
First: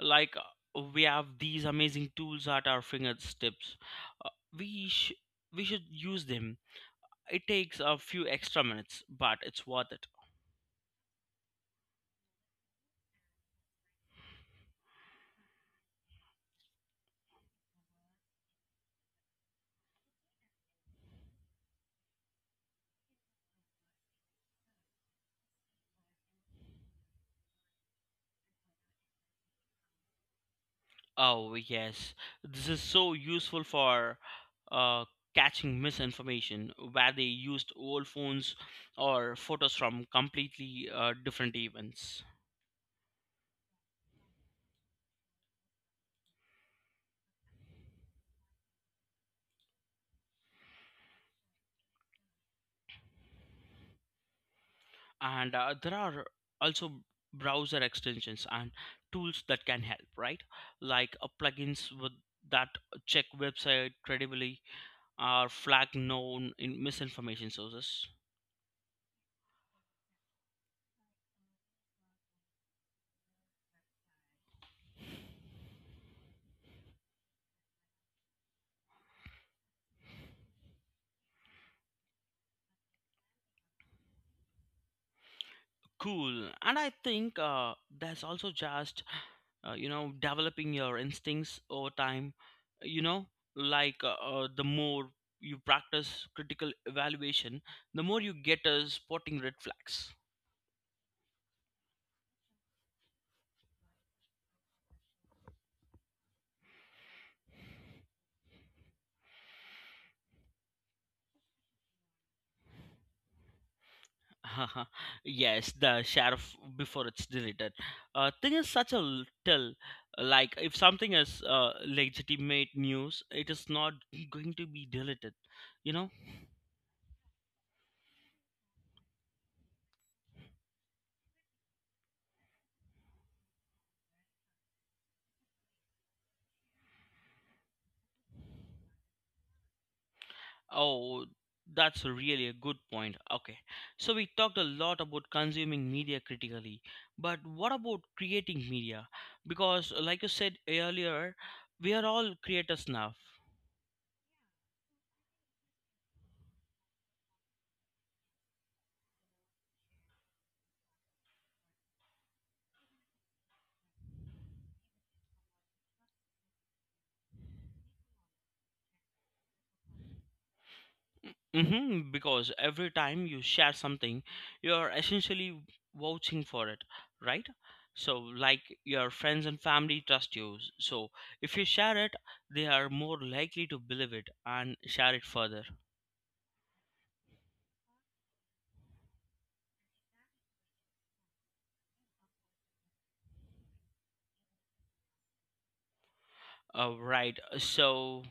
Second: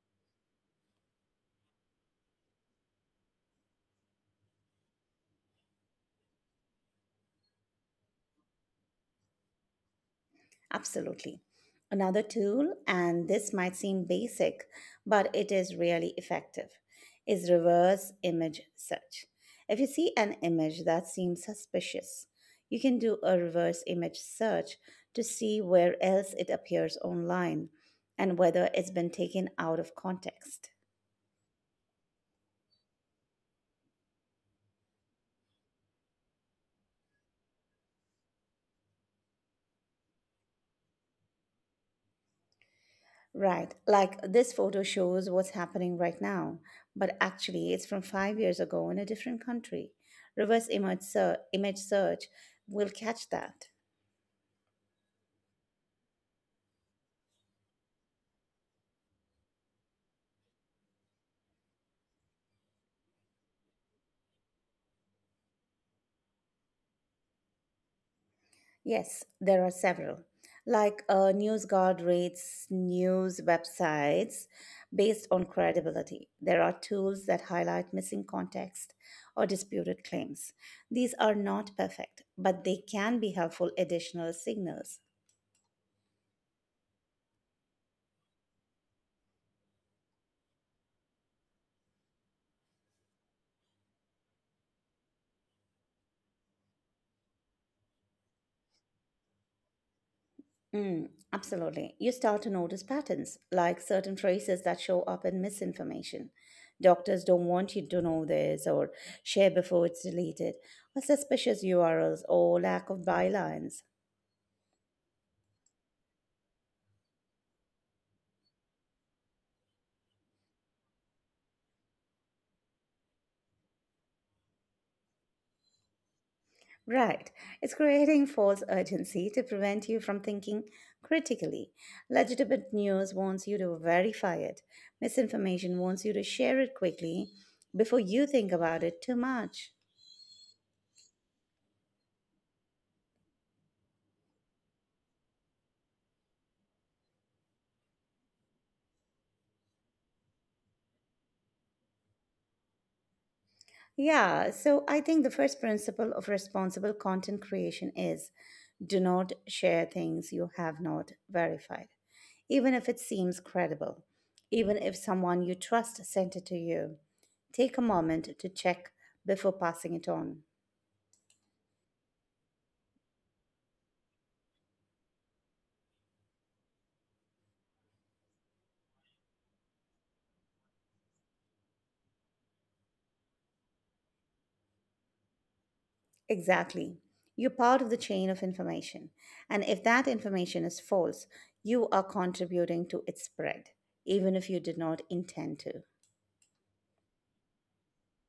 B: like uh, we have these amazing tools at our fingertips. Uh, we sh- we should use them. It takes a few extra minutes, but it's worth it.
A: Absolutely. Another tool, and this might seem basic, but it is really effective, is reverse image search. If you see an image that seems suspicious, you can do a reverse image search to see where else it appears online and whether it's been taken out of context.
B: Oh, yes. This is so useful for uh, catching misinformation where they used old phones or photos from completely uh, different events.
A: Right. Like this photo shows what's happening right now, but actually it's from five years ago in a different country. Reverse image, ser- image search will catch that.
B: And uh, there are also browser extensions and tools that can help, right? Like uh, plugins with that check website credibly or flag known in misinformation sources.
A: Yes, there are several. Like uh, NewsGuard rates news websites based on credibility. There are tools that highlight missing context or disputed claims. These are not perfect, but they can be helpful additional signals.
B: Cool. And I think uh, that's also just, uh, you know, developing your instincts over time, you know, like uh, uh, the more you practice critical evaluation the more you get uh, spotting red flags.
A: Mm, absolutely. You start to notice patterns, like certain phrases that show up in misinformation. Doctors don't want you to know this, or share before it's deleted, or suspicious U R Ls, or lack of bylines.
B: [LAUGHS] Yes, the sheriff before it's deleted uh, thing is such a l- tell. Like, if something is uh, legitimate news, it is not going to be deleted, you know.
A: Right. It's creating false urgency to prevent you from thinking critically. Legitimate news wants you to verify it, misinformation wants you to share it quickly before you think about it too much.
B: Oh, that's really a good point. Okay, so we talked a lot about consuming media critically, but what about creating media? Because, like you said earlier, we are all creators now.
A: Yeah, so I think the first principle of responsible content creation is do not share things you have not verified, even if it seems credible, even if someone you trust sent it to you. Take a moment to check before passing it on.
B: Mm-hmm, because every time you share something, you're essentially vouching for it, right? So, like, your friends and family trust you. So, if you share it, they are more likely to believe it and share it further.
A: Exactly. You're part of the chain of information, and if that information is false, you are contributing to its spread, even if you did not intend to.
B: Uh, right. uh, So,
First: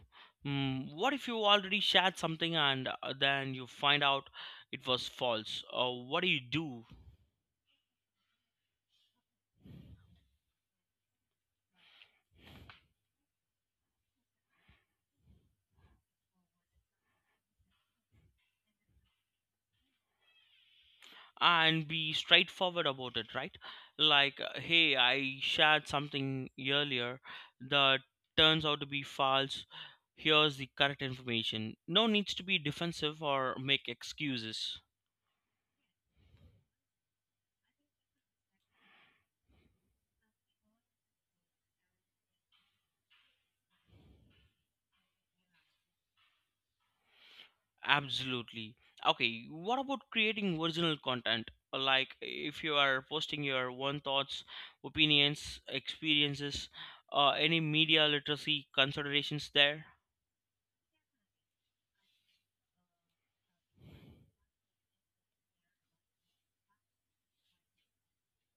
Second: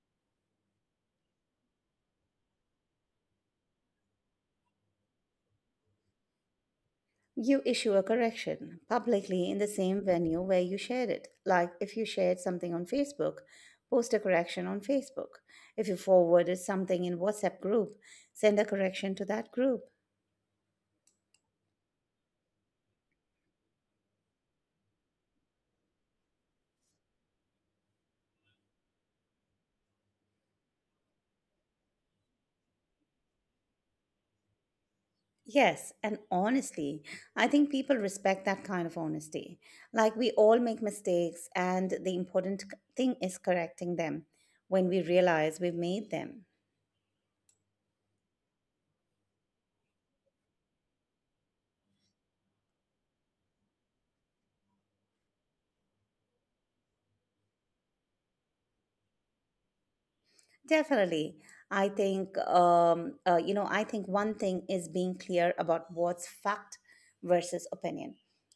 B: mm, what if you already shared something and uh, then you find out it was false? Uh, what do you do?
A: You issue a correction publicly in the same venue where you shared it. Like if you shared something on Facebook, post a correction on Facebook. If you forwarded something in WhatsApp group, send a correction to that group.
B: And be straightforward about it, right? Like, uh, hey, I shared something earlier that turns out to be false. Here's the correct information. No needs to be defensive or make excuses.
A: Yes, and honestly, I think people respect that kind of honesty. Like we all make mistakes and the important c- thing is correcting them when we realize we've made them.
B: Absolutely. Okay, what about creating original content? Like, if you are posting your own thoughts, opinions, experiences, uh, any media literacy considerations there.
A: Definitely. I think, um, uh, you know, I think one thing is being clear about what's fact versus opinion.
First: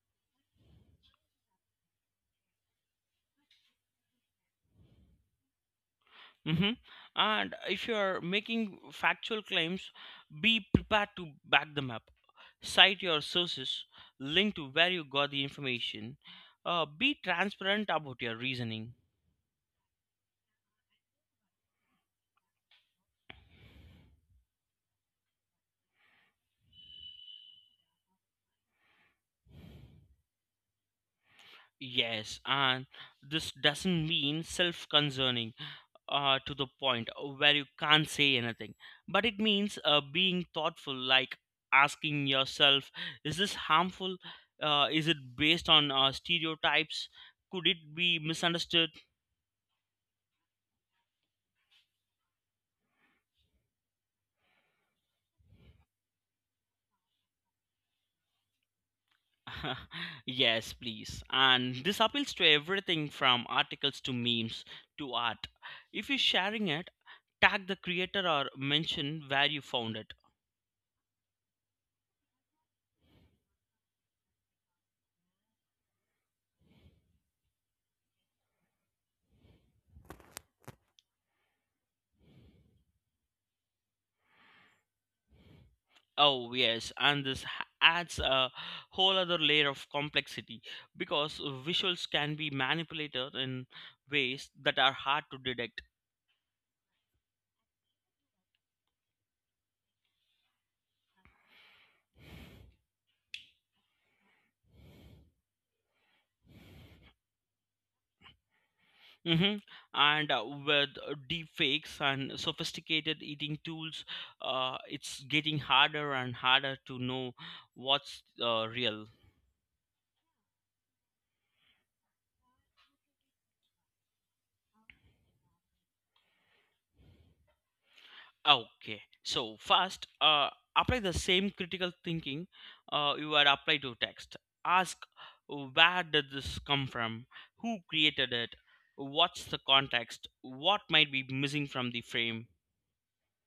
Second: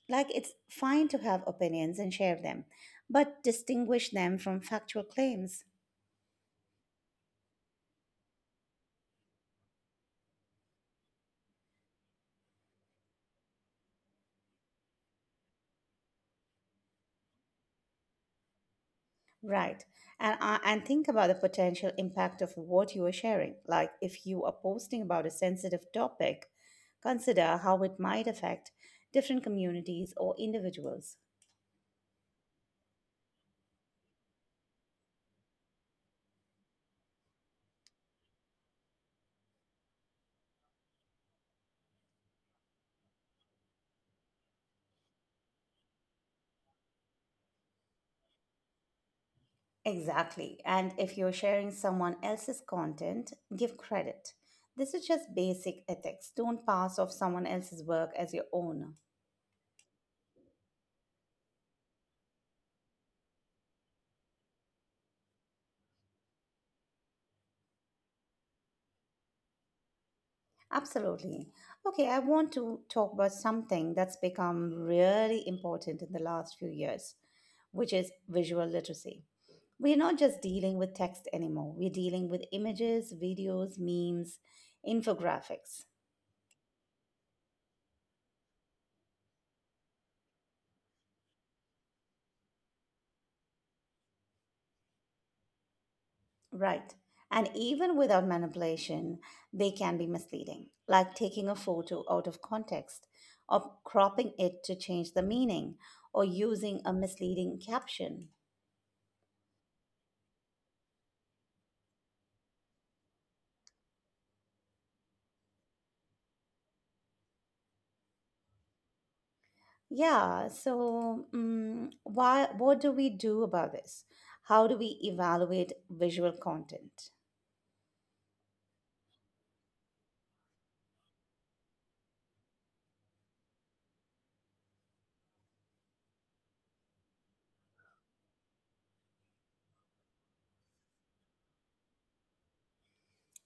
A: Like, it's fine to have opinions and share them, but distinguish them from factual claims.
B: Mm-hmm. And if you are making factual claims, be prepared to back them up. Cite your sources, link to where you got the information. Uh, be transparent about your reasoning.
A: Right. And, uh, and think about the potential impact of what you are sharing. Like, if you are posting about a sensitive topic, consider how it might affect different communities or individuals.
B: Yes, and this doesn't mean self concerning uh, to the point where you can't say anything. But it means uh, being thoughtful, like asking yourself, is this harmful? Uh, is it based on uh, stereotypes? Could it be misunderstood?
A: Exactly. And if you're sharing someone else's content, give credit. This is just basic ethics. Don't pass off someone else's work as your own.
B: [LAUGHS] Yes, please. And this appeals to everything from articles to memes to art. If you're sharing it, tag the creator or mention where you found it.
A: Absolutely. Okay, I want to talk about something that's become really important in the last few years, which is visual literacy. We're not just dealing with text anymore, we're dealing with images, videos, memes, infographics.
B: Oh yes, and this h- adds a whole other layer of complexity because visuals can be manipulated in ways that are hard to detect.
A: Right. And even without manipulation, they can be misleading, like taking a photo out of context, or cropping it to change the meaning, or using a misleading caption.
B: Hmm. And uh, with deep fakes and sophisticated eating tools, uh, it's getting harder and harder to know what's uh, real.
A: Yeah, so mm why, what do we do about this? How do we evaluate visual content?
B: Okay. So first, uh, apply the same critical thinking uh, you are apply to text. Ask, where did this come from? Who created it? What's the context? What might be missing from the frame?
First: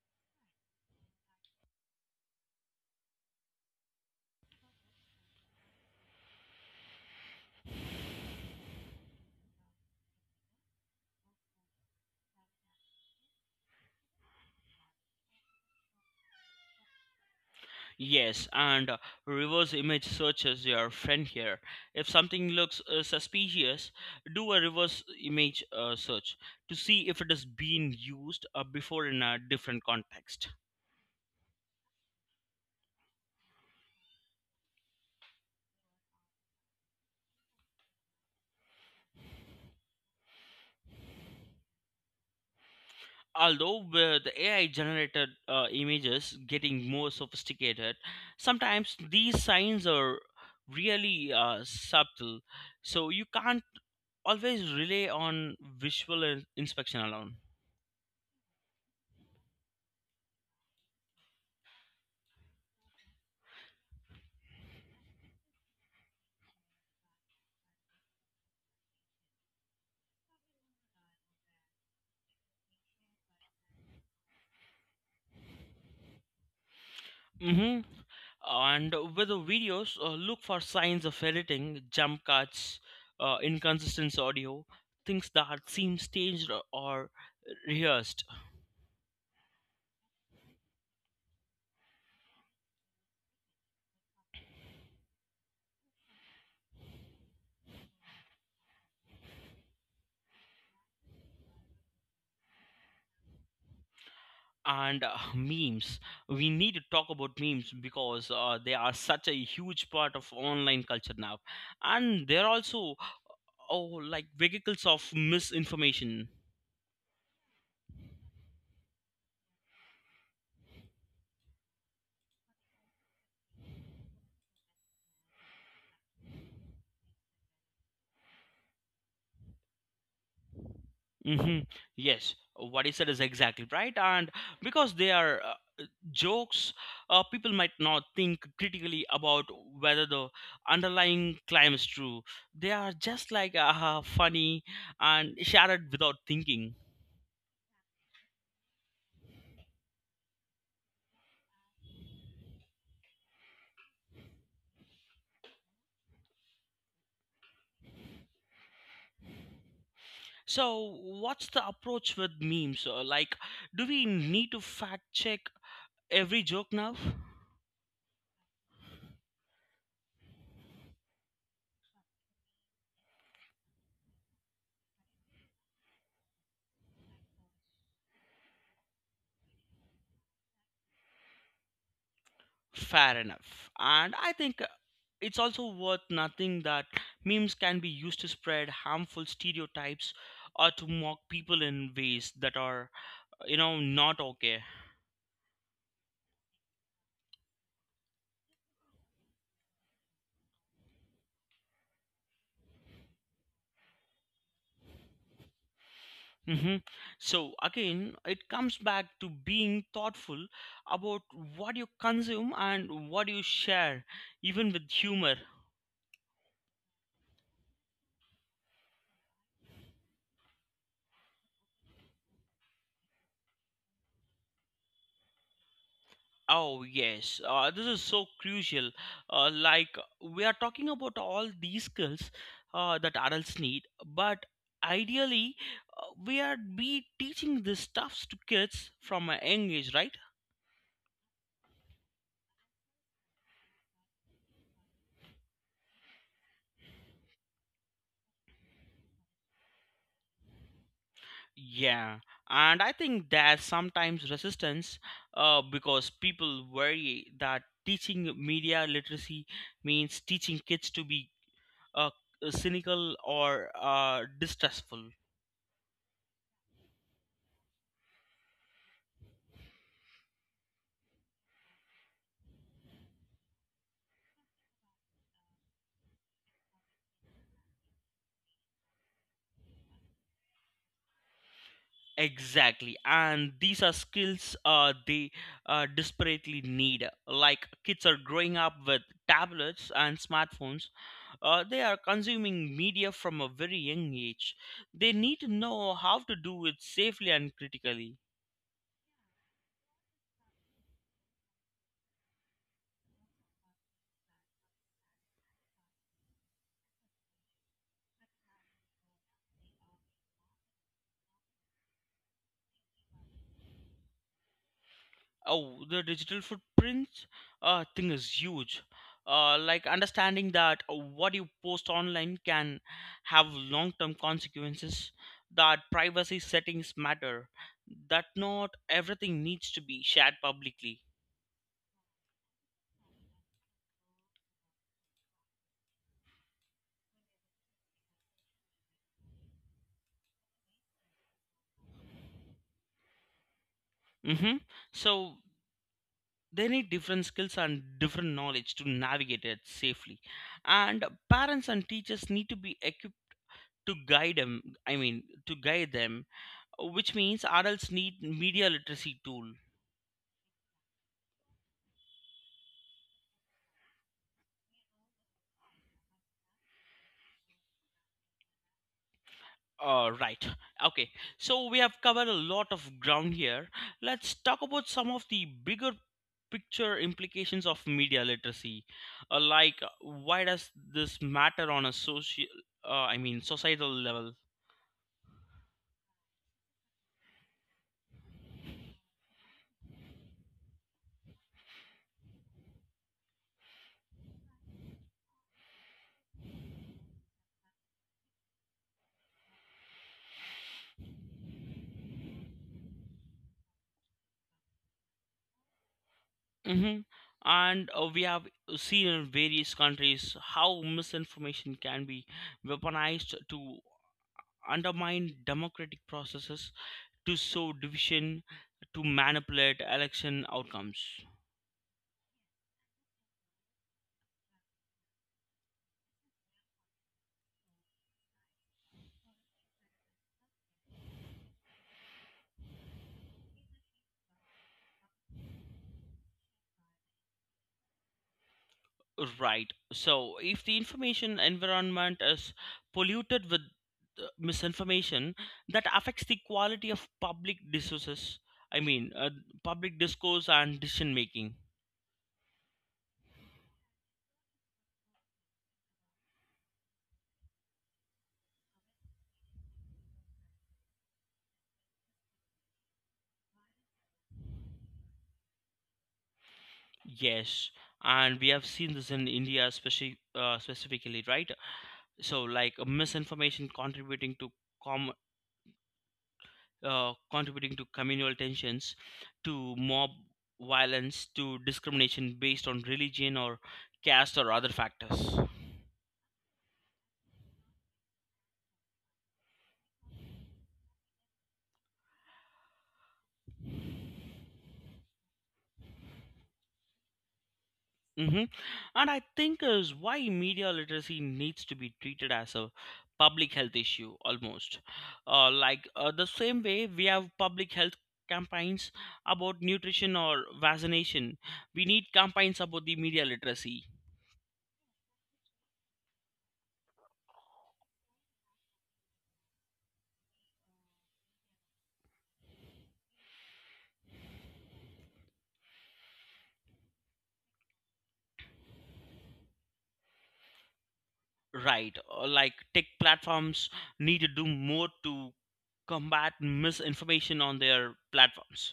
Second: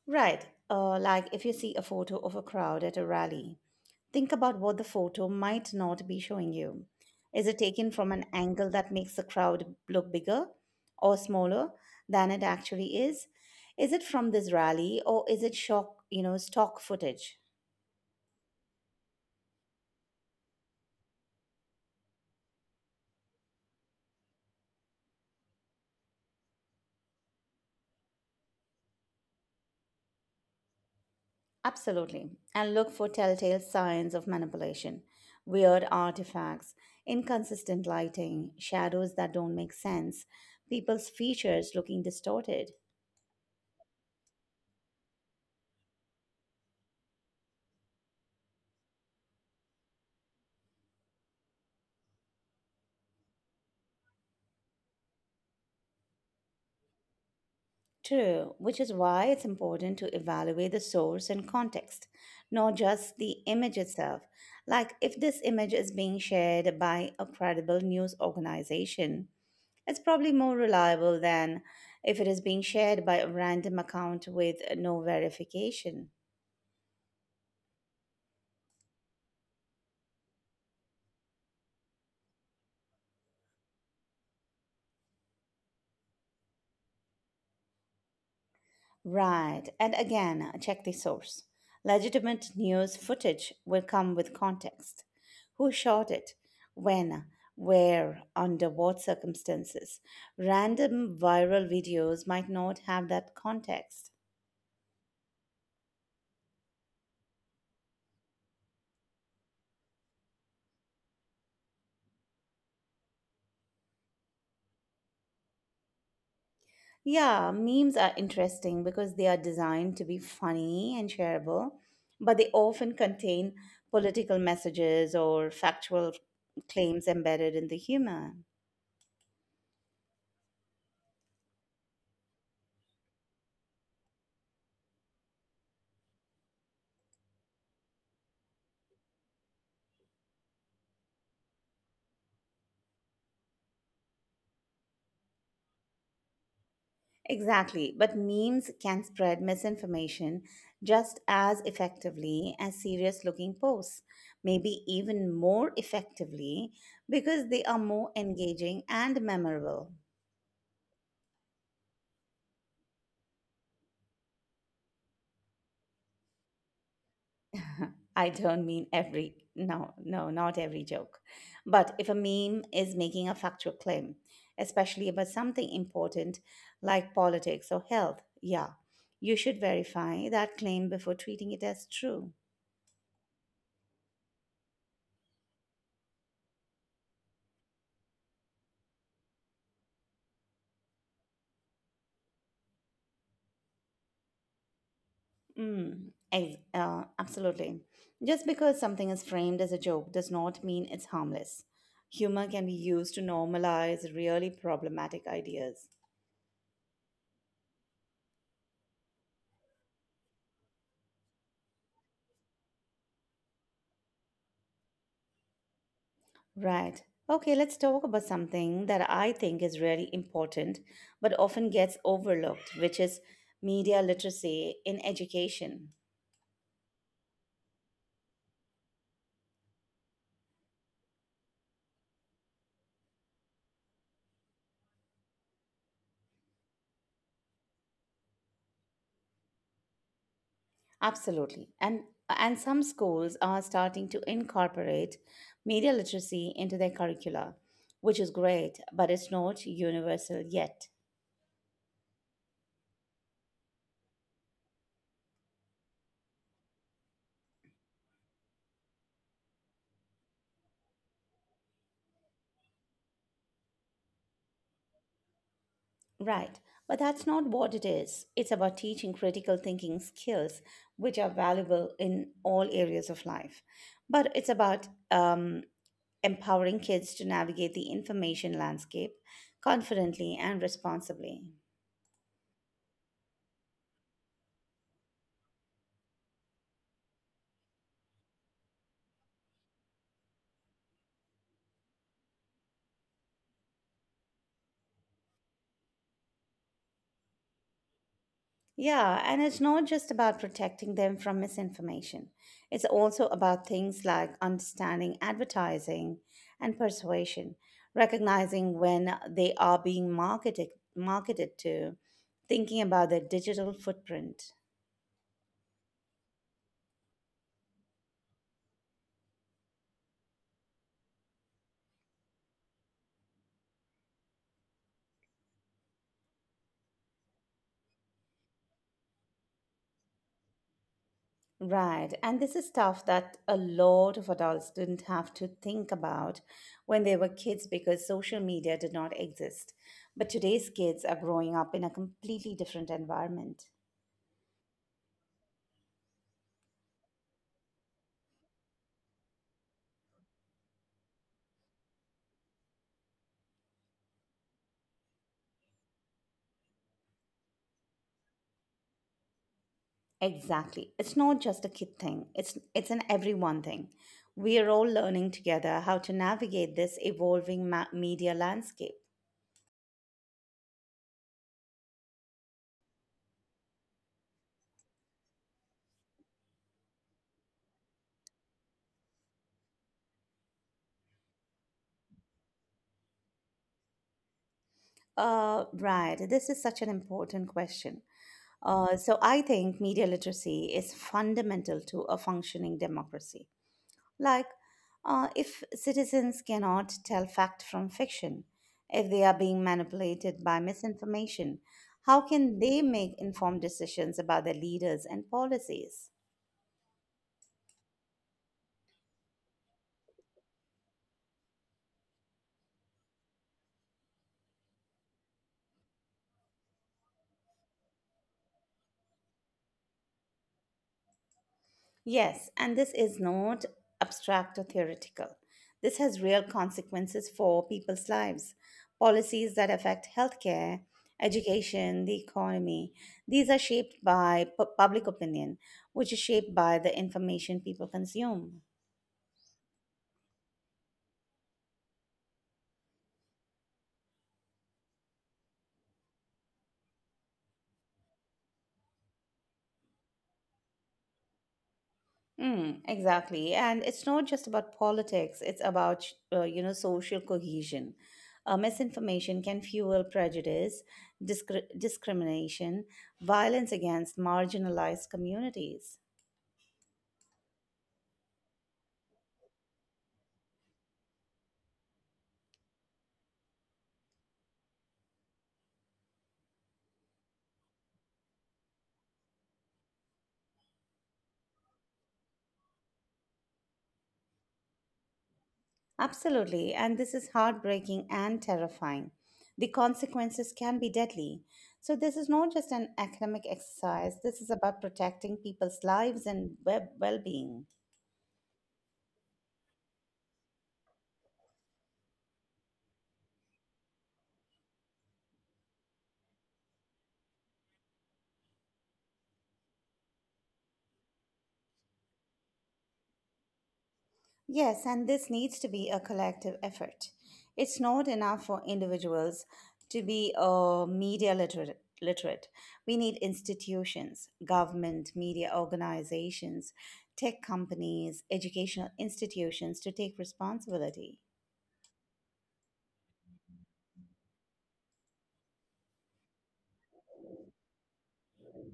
A: Right. Uh, like if you see a photo of a crowd at a rally, think about what the photo might not be showing you. Is it taken from an angle that makes the crowd look bigger or smaller than it actually is? Is it from this rally or is it shock, you know, stock footage?
B: Yes, and uh, reverse image search is your friend here. If something looks uh, suspicious, do a reverse image uh, search to see if it is being used uh, before in a different context.
A: Absolutely. And look for telltale signs of manipulation, weird artifacts, inconsistent lighting, shadows that don't make sense, people's features looking distorted.
B: Although uh, the A I generated uh, images getting more sophisticated, sometimes these signs are really uh, subtle, so you can't always rely on visual in- inspection alone.
A: True, which is why it's important to evaluate the source and context, not just the image itself. Like if this image is being shared by a credible news organization, it's probably more reliable than if it is being shared by a random account with no verification.
B: Hmm. And with the videos, uh, look for signs of editing, jump cuts, uh, inconsistent audio, things that seem staged or rehearsed.
A: Right. And again, uh, check the source. Legitimate news footage will come with context. Who shot it? When? Where? Under what circumstances? Random viral videos might not have that context.
B: And uh, memes, we need to talk about memes because uh, they are such a huge part of online culture now, and they're also, oh, like vehicles of misinformation.
A: Yeah, memes are interesting because they are designed to be funny and shareable, but they often contain political messages or factual claims embedded in the humor.
B: Hmm, yes, what he said is exactly right. And because they are uh, jokes, uh, people might not think critically about whether the underlying claim is true. They are just like uh, funny and shared without thinking.
A: Exactly, but memes can spread misinformation just as effectively as serious looking posts, maybe even more effectively because they are more engaging and memorable.
B: So, what's the approach with memes? Uh, Like, do we need to fact check every joke now?
A: [LAUGHS] I don't mean every, no, no, not every joke. But if a meme is making a factual claim, especially about something important like politics or health, yeah, you should verify that claim before treating it as true.
B: Fair enough. And I think uh, it's also worth noting that memes can be used to spread harmful stereotypes or to mock people in ways that are, you know, not okay.
A: Mm, ex- uh, absolutely. Just because something is framed as a joke does not mean it's harmless. Humor can be used to normalize really problematic ideas.
B: Hmm. So, again, it comes back to being thoughtful about what you consume and what you share, even with humor.
A: Right. Okay, let's talk about something that I think is really important but often gets overlooked, which is media literacy in education.
B: Oh, yes. Uh, this is so crucial. Uh, like, we are talking about all these skills uh, that adults need, but ideally, uh, we are be teaching these stuffs to kids from a young age, right?
A: Absolutely. And and some schools are starting to incorporate media literacy into their curricula, which is great, but it's not universal yet.
B: Yeah. And I think there's sometimes resistance uh, because people worry that teaching media literacy means teaching kids to be uh, cynical or uh, distrustful.
A: Right. But that's not what it is. It's about teaching critical thinking skills, which are valuable in all areas of life. But it's about um, empowering kids to navigate the information landscape confidently and responsibly.
B: Exactly, and these are skills uh, they uh, desperately need. Like, kids are growing up with tablets and smartphones, uh, they are consuming media from a very young age. They need to know how to do it safely and critically.
A: Yeah, and it's not just about protecting them from misinformation. It's also about things like understanding advertising and persuasion, recognizing when they are being marketed marketed to, thinking about their digital footprint.
B: Oh, the digital footprint uh, thing is huge. Uh, like understanding that what you post online can have long-term consequences. That privacy settings matter. That not everything needs to be shared publicly.
A: Right, and this is stuff that a lot of adults didn't have to think about when they were kids because social media did not exist. But today's kids are growing up in a completely different environment.
B: Mm-hmm. So they need different skills and different knowledge to navigate it safely. And parents and teachers need to be equipped to guide them. I mean, to guide them, which means adults need media literacy tool.
A: Exactly. It's not just a kid thing. It's it's an everyone thing. We are all learning together how to navigate this evolving ma- media landscape.
B: Uh, right. Okay. So we have covered a lot of ground here. Let's talk about some of the bigger picture implications of media literacy. Uh, like, uh, Why does this matter on a social, uh, I mean, societal level?
A: Uh, right. This is such an important question. Uh, so I think media literacy is fundamental to a functioning democracy. Like, uh, if citizens cannot tell fact from fiction, if they are being manipulated by misinformation, how can they make informed decisions about their leaders and policies?
B: Hmm. And uh, we have seen in various countries how misinformation can be weaponized to undermine democratic processes, to sow division, to manipulate election outcomes.
A: Yes, and this is not abstract or theoretical. This has real consequences for people's lives. Policies that affect healthcare, education, the economy, these are shaped by pu- public opinion, which is shaped by the information people consume.
B: Right. So, if the information environment is polluted with uh, misinformation, that affects the quality of public discourses. I mean, uh, public discourse and decision making.
A: Mm, exactly. And it's not just about politics, it's about, uh, you know, social cohesion. Uh, misinformation can fuel prejudice, discri- discrimination, violence against marginalized communities.
B: Yes, and we have seen this in India, especially uh, specifically, right? So, like uh, misinformation contributing to com uh, contributing to communal tensions, to mob violence, to discrimination based on religion or caste or other factors.
A: Absolutely. And this is heartbreaking and terrifying. The consequences can be deadly. So, this is not just an academic exercise, this is about protecting people's lives and well being.
B: Mm-hmm. And I think is why media literacy needs to be treated as a public health issue almost. Uh, like uh, the same way we have public health campaigns about nutrition or vaccination, we need campaigns about the media literacy.
A: Yes, and this needs to be a collective effort. It's not enough for individuals to be uh, media literate. Literate. We need institutions, government, media organizations, tech companies, educational institutions to take responsibility.
B: Right, uh, like tech platforms need to do more to combat misinformation on their platforms.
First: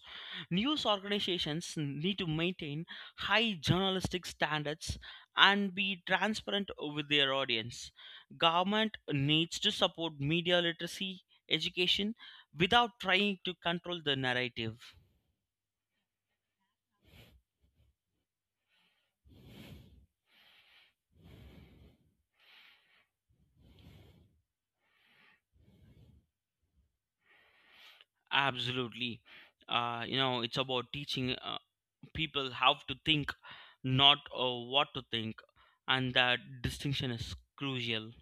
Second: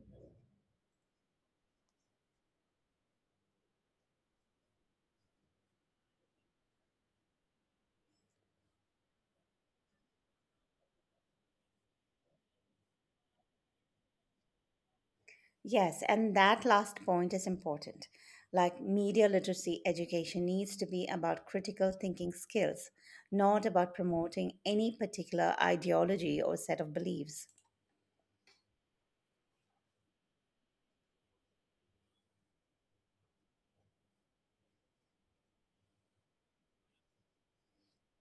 B: News organizations need to maintain high journalistic standards and be transparent with their audience. Government needs to support media literacy education without trying to control the narrative.
A: Yes, and that last point is important. Like media literacy education needs to be about critical thinking skills, not about promoting any particular ideology or set of beliefs.
B: Absolutely. Uh, you know, it's about teaching uh, people how to think, not uh, what to think, and that distinction is crucial.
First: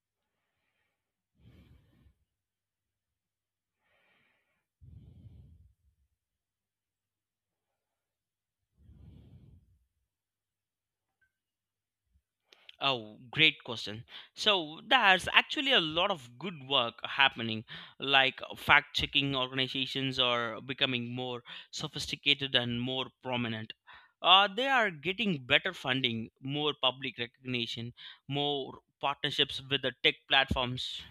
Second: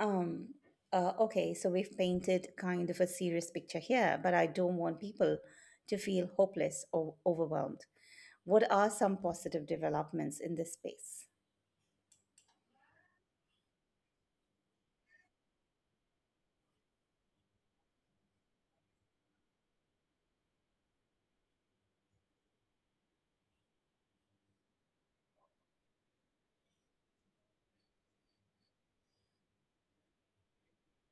A: Um, uh, okay, so we've painted kind of a serious picture here, but I don't want people to feel hopeless or overwhelmed. What are some positive developments in this space?
B: Oh, great question. So there's actually a lot of good work happening, like fact checking organizations are becoming more sophisticated and more prominent. Uh, they are getting better funding, more public recognition, more partnerships with the tech platforms.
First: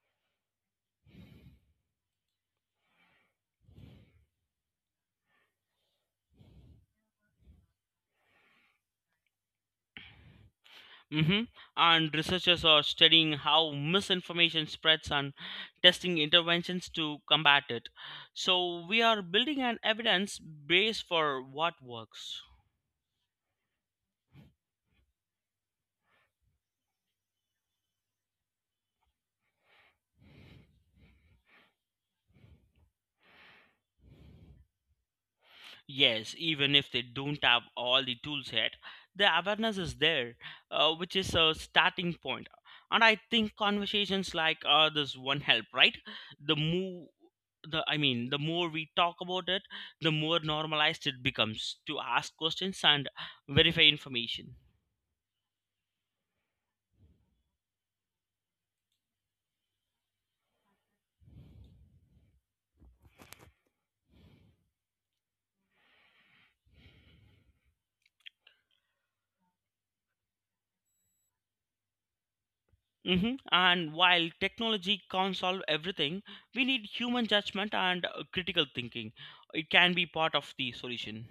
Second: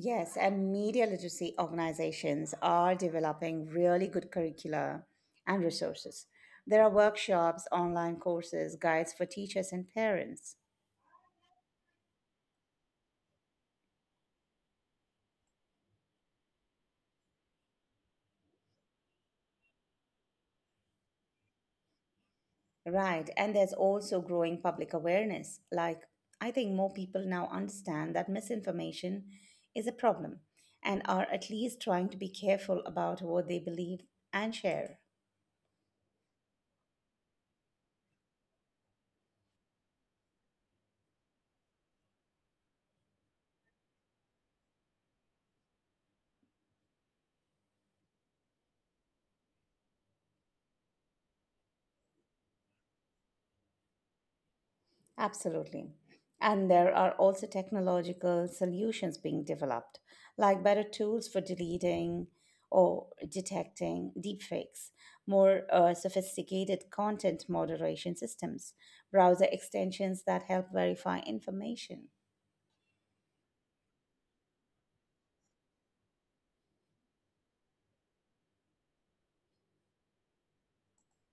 A: Yes, and media literacy organizations are developing really good curricula and resources. There are workshops, online courses, guides for teachers and parents.
B: Hmm. And researchers are studying how misinformation spreads and testing interventions to combat it. So we are building an evidence base for what works.
A: Right, and there's also growing public awareness. Like, I think more people now understand that misinformation is a problem and are at least trying to be careful about what they believe and share.
B: Yes, even if they don't have all the tools yet, the awareness is there, uh, which is a starting point. And I think conversations like uh, this one help, right? The more, the I mean, the more we talk about it, the more normalized it becomes to ask questions and verify information.
A: Absolutely. And there are also technological solutions being developed, like better tools for deleting or detecting deepfakes, more uh, sophisticated content moderation systems, browser extensions that help verify information.
B: hmm And while technology can't solve everything, we need human judgment and uh, critical thinking. It can be part of the solution.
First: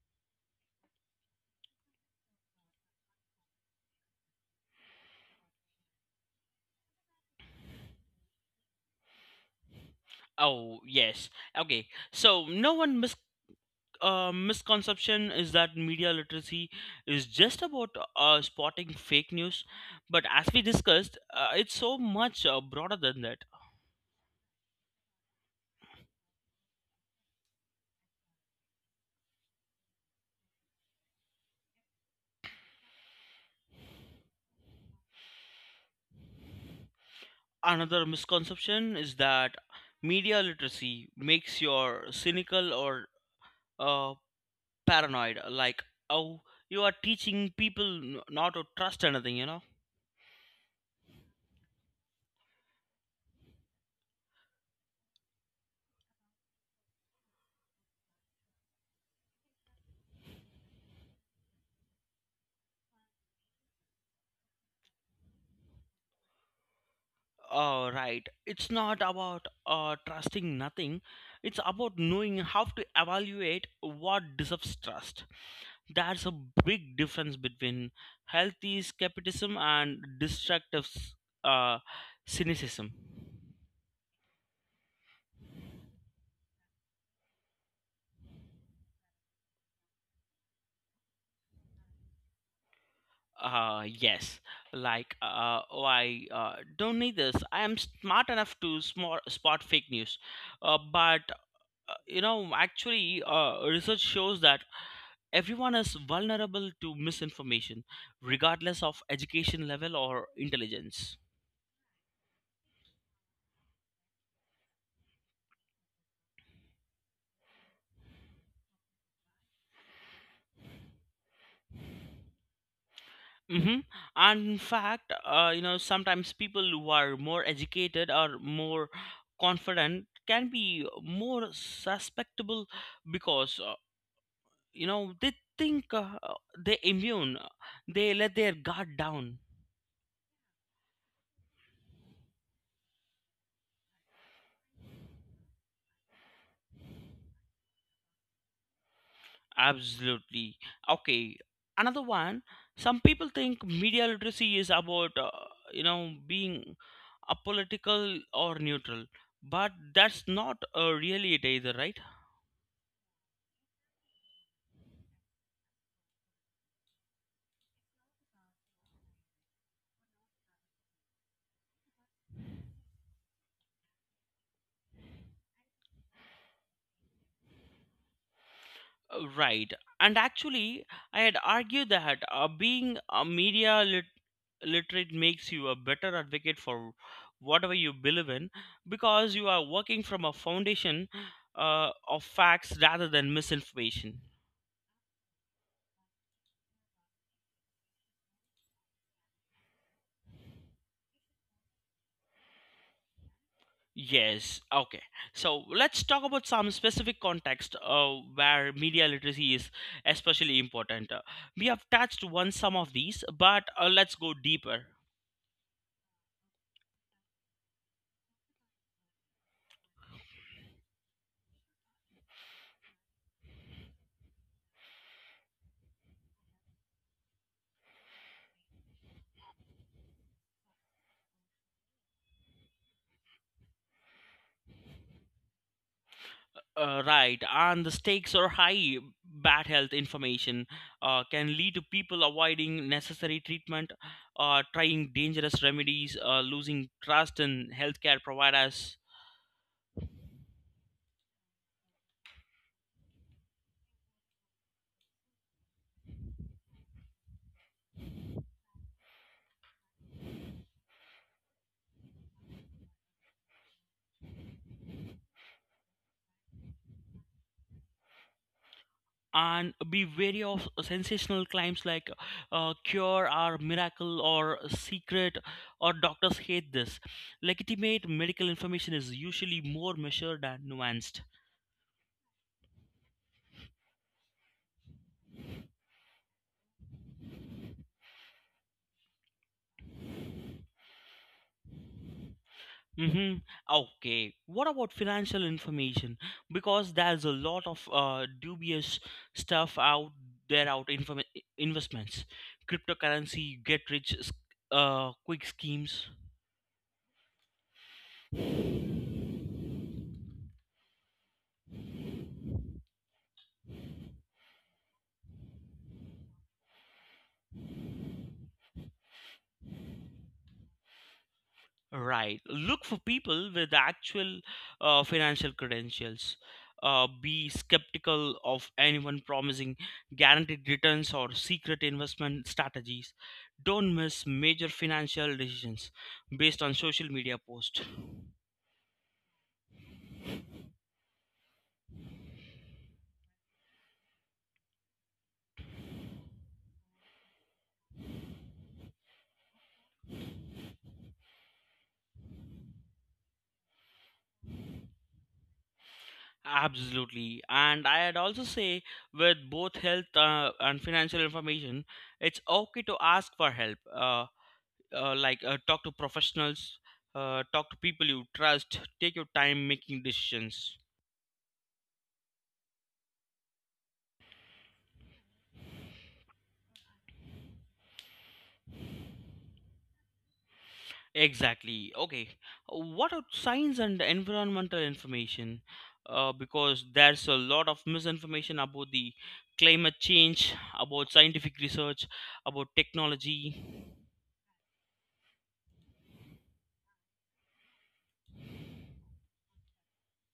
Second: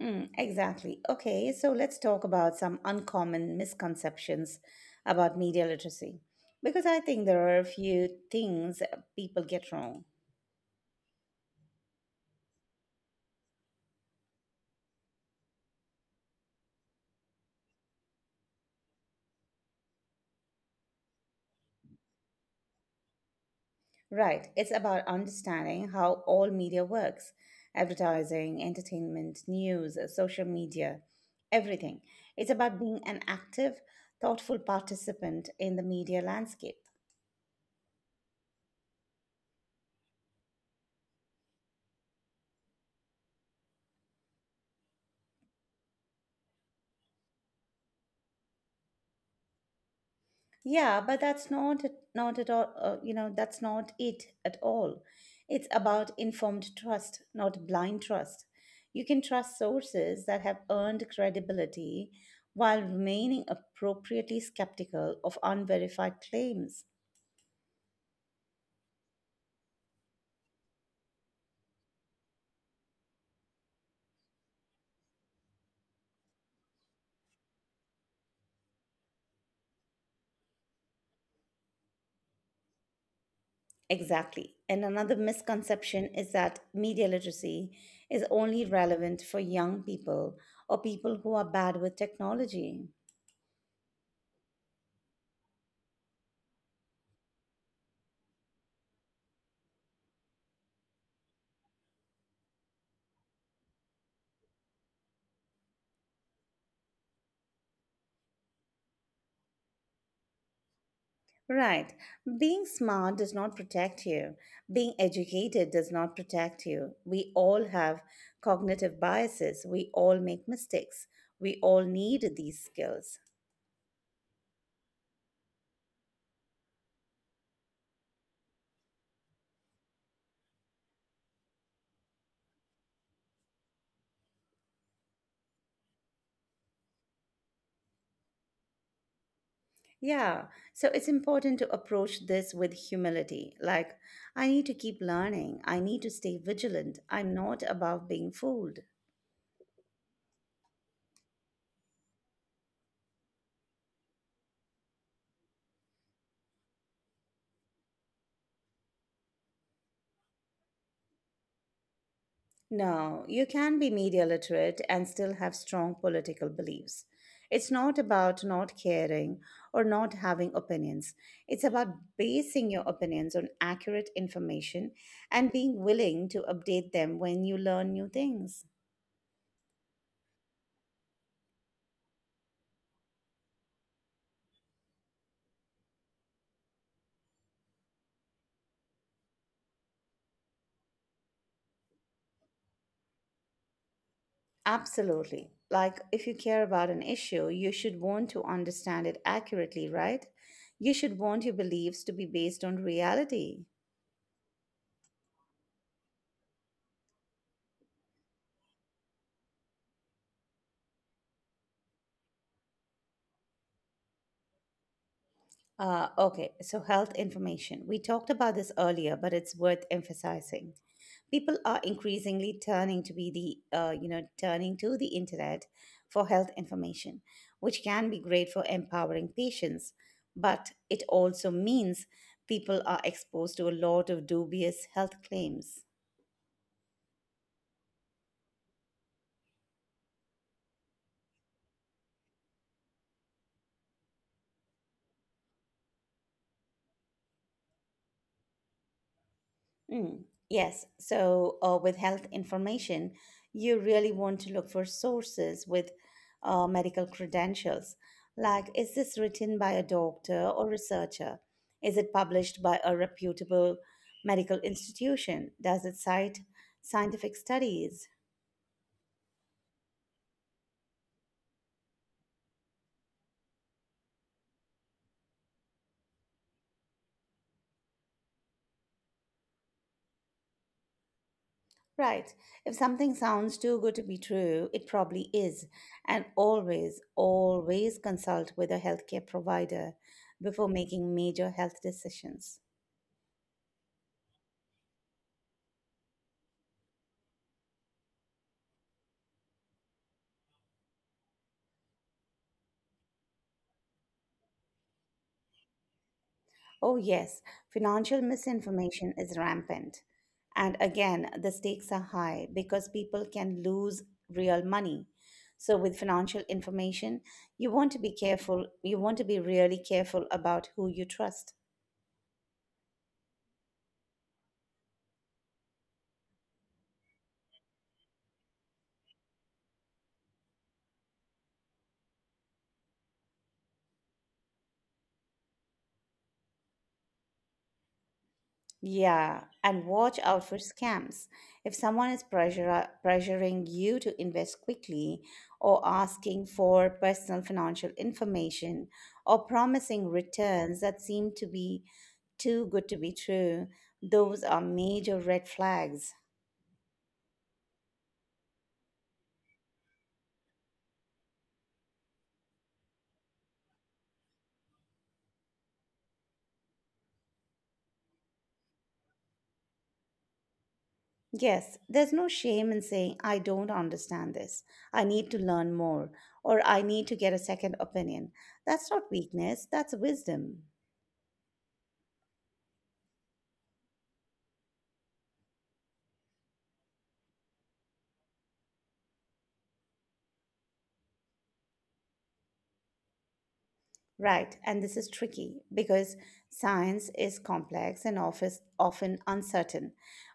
A: Mm, exactly. Okay, so let's talk about some uncommon misconceptions about media literacy because I think there are a few things people get wrong.
B: Oh, yes. Okay. So, no one mis- uh, misconception is that media literacy is just about uh, spotting fake news. But as we discussed, uh, it's so much uh, broader than that.
A: Right, it's about understanding how all media works: advertising, entertainment, news, social media, everything. It's about being an active, thoughtful participant in the media landscape.
B: Another misconception is that media literacy makes you cynical or uh, paranoid. Like, oh, you are teaching people n- not to trust anything, you know?
A: Yeah, but that's not not at all. Uh, you know, that's not it at all. It's about informed trust, not blind trust. You can trust sources that have earned credibility while remaining appropriately skeptical of unverified claims.
B: Uh, right, it's not about uh, trusting nothing, it's about knowing how to evaluate what deserves trust. That's a big difference between healthy skepticism and destructive s- uh, cynicism.
A: Exactly. And another misconception is that media literacy is only relevant for young people or people who are bad with technology.
B: Uh yes, like uh oh i uh, don't need this, I am smart enough to smart, spot fake news. Uh, but uh, you know actually uh, research shows that everyone is vulnerable to misinformation, regardless of education level or intelligence.
A: Right. Being smart does not protect you. Being educated does not protect you. We all have cognitive biases. We all make mistakes. We all need these skills.
B: Mm-hmm. And in fact, uh, you know, sometimes people who are more educated or more confident can be more susceptible because, uh, you know, they think uh, they immune, they let their guard down.
A: Yeah. So it's important to approach this with humility. Like, I need to keep learning. I need to stay vigilant. I'm not above being fooled.
B: Absolutely. Okay. Another one, some people think media literacy is about, uh, you know, being apolitical or neutral, but that's not uh, really it either, right?
A: No, you can be media literate and still have strong political beliefs. It's not about not caring or not having opinions. It's about basing your opinions on accurate information and being willing to update them when you learn new things.
B: Uh, right, and actually I had argued that uh, being a media lit- literate makes you a better advocate for whatever you believe in because you are working from a foundation uh, of facts rather than misinformation.
A: Absolutely. Like, if you care about an issue, you should want to understand it accurately, right? You should want your beliefs to be based on reality.
B: Yes, okay. So let's talk about some specific context uh, where media literacy is especially important. Uh, we have touched on some of these, but uh, let's go deeper.
A: Uh, okay, so health information. We talked about this earlier, but it's worth emphasizing. People are increasingly turning to be the uh, you know turning to the internet for health information, which can be great for empowering patients, but it also means people are exposed to a lot of dubious health claims.
B: Uh, right, and the stakes are high. Bad health information uh, can lead to people avoiding necessary treatment, uh, trying dangerous remedies, uh, losing trust in healthcare providers,
A: Mm, yes. So, uh, with health information, you really want to look for sources with uh, medical credentials. Like, is this written by a doctor or researcher? Is it published by a reputable medical institution? Does it cite scientific studies?
B: and be wary of sensational claims like uh, cure or miracle or secret or doctors hate this. Legitimate medical information is usually more measured and nuanced.
A: Right. If something sounds too good to be true, it probably is. And always, always consult with a healthcare provider before making major health decisions.
B: Mm-hmm. Okay, what about financial information, because there's a lot of uh, dubious stuff out there out inform- investments, cryptocurrency, get rich uh, quick schemes.
A: Oh, yes, financial misinformation is rampant. And again, the stakes are high because people can lose real money. So, with financial information, you want to be careful. You want to be really careful about who you trust.
B: Right. Look for people with actual uh, financial credentials. Uh, be skeptical of anyone promising guaranteed returns or secret investment strategies. Don't miss major financial decisions based on social media posts.
A: Yeah, and watch out for scams. If someone is pressure, pressuring you to invest quickly, or asking for personal financial information, or promising returns that seem to be too good to be true, those are major red flags.
B: Absolutely. And I'd also say, with both health uh, and financial information, it's okay to ask for help. Uh, uh, like uh, talk to professionals, uh, talk to people you trust, take your time making decisions.
A: Yes, there's no shame in saying, I don't understand this. I need to learn more, or I need to get a second opinion. That's not weakness, that's wisdom.
B: Exactly. Okay, what about science and environmental information, uh, because there's a lot of misinformation about the climate change, about scientific research, about technology.
A: Right, and this is tricky because science is complex and office often uncertain,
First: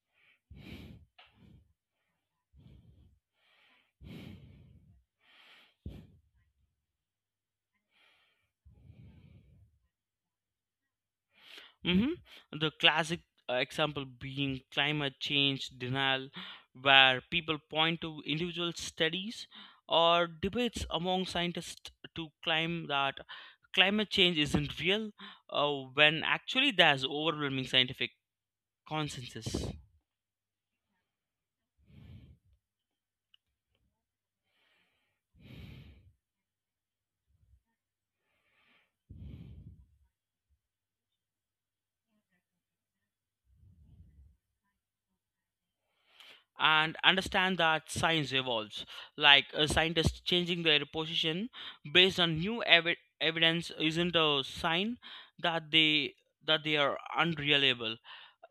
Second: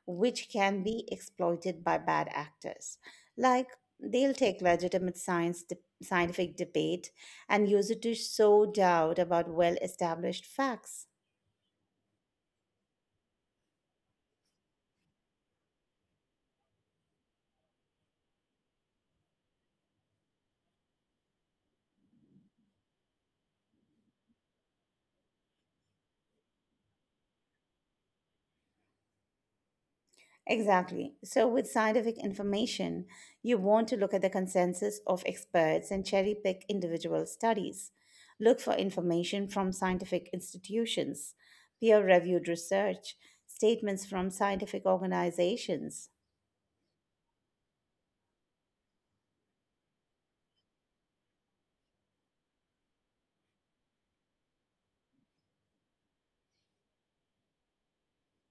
A: which can be exploited by bad actors. Like they'll take legitimate science de- scientific debate and use it to sow doubt about well-established facts.
B: Mm-hmm. The classic uh, example being climate change denial, where people point to individual studies or debates among scientists to claim that climate change isn't real, uh, when actually there's overwhelming scientific consensus.
A: Exactly. So, with scientific information, you want to look at the consensus of experts and cherry pick individual studies. Look for information from scientific institutions, peer reviewed research, statements from scientific organizations.
B: And understand that science evolves, like a scientist changing their position based on new evi- evidence isn't a sign that they that they are unreliable.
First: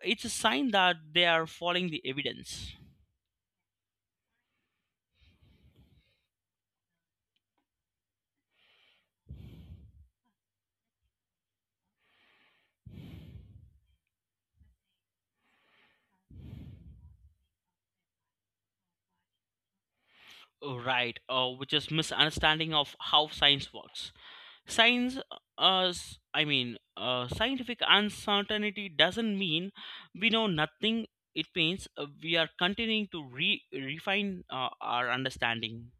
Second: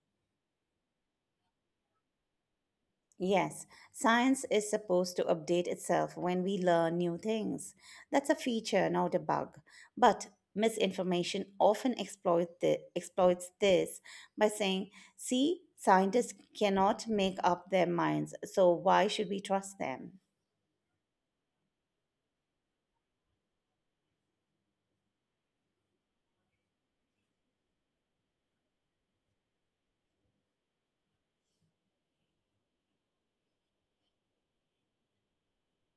B: It's a sign that they are following the evidence.
A: Yes, science is supposed to update itself when we learn new things. That's a feature, not a bug. But misinformation often exploit thi- exploits this by saying, see, scientists cannot make up their minds, so why should we trust them?
B: Oh, right, uh, which is misunderstanding of how science works. Science, uh, s- I mean, uh, Scientific uncertainty doesn't mean we know nothing. It means uh, we are continuing to re- refine uh, our understanding.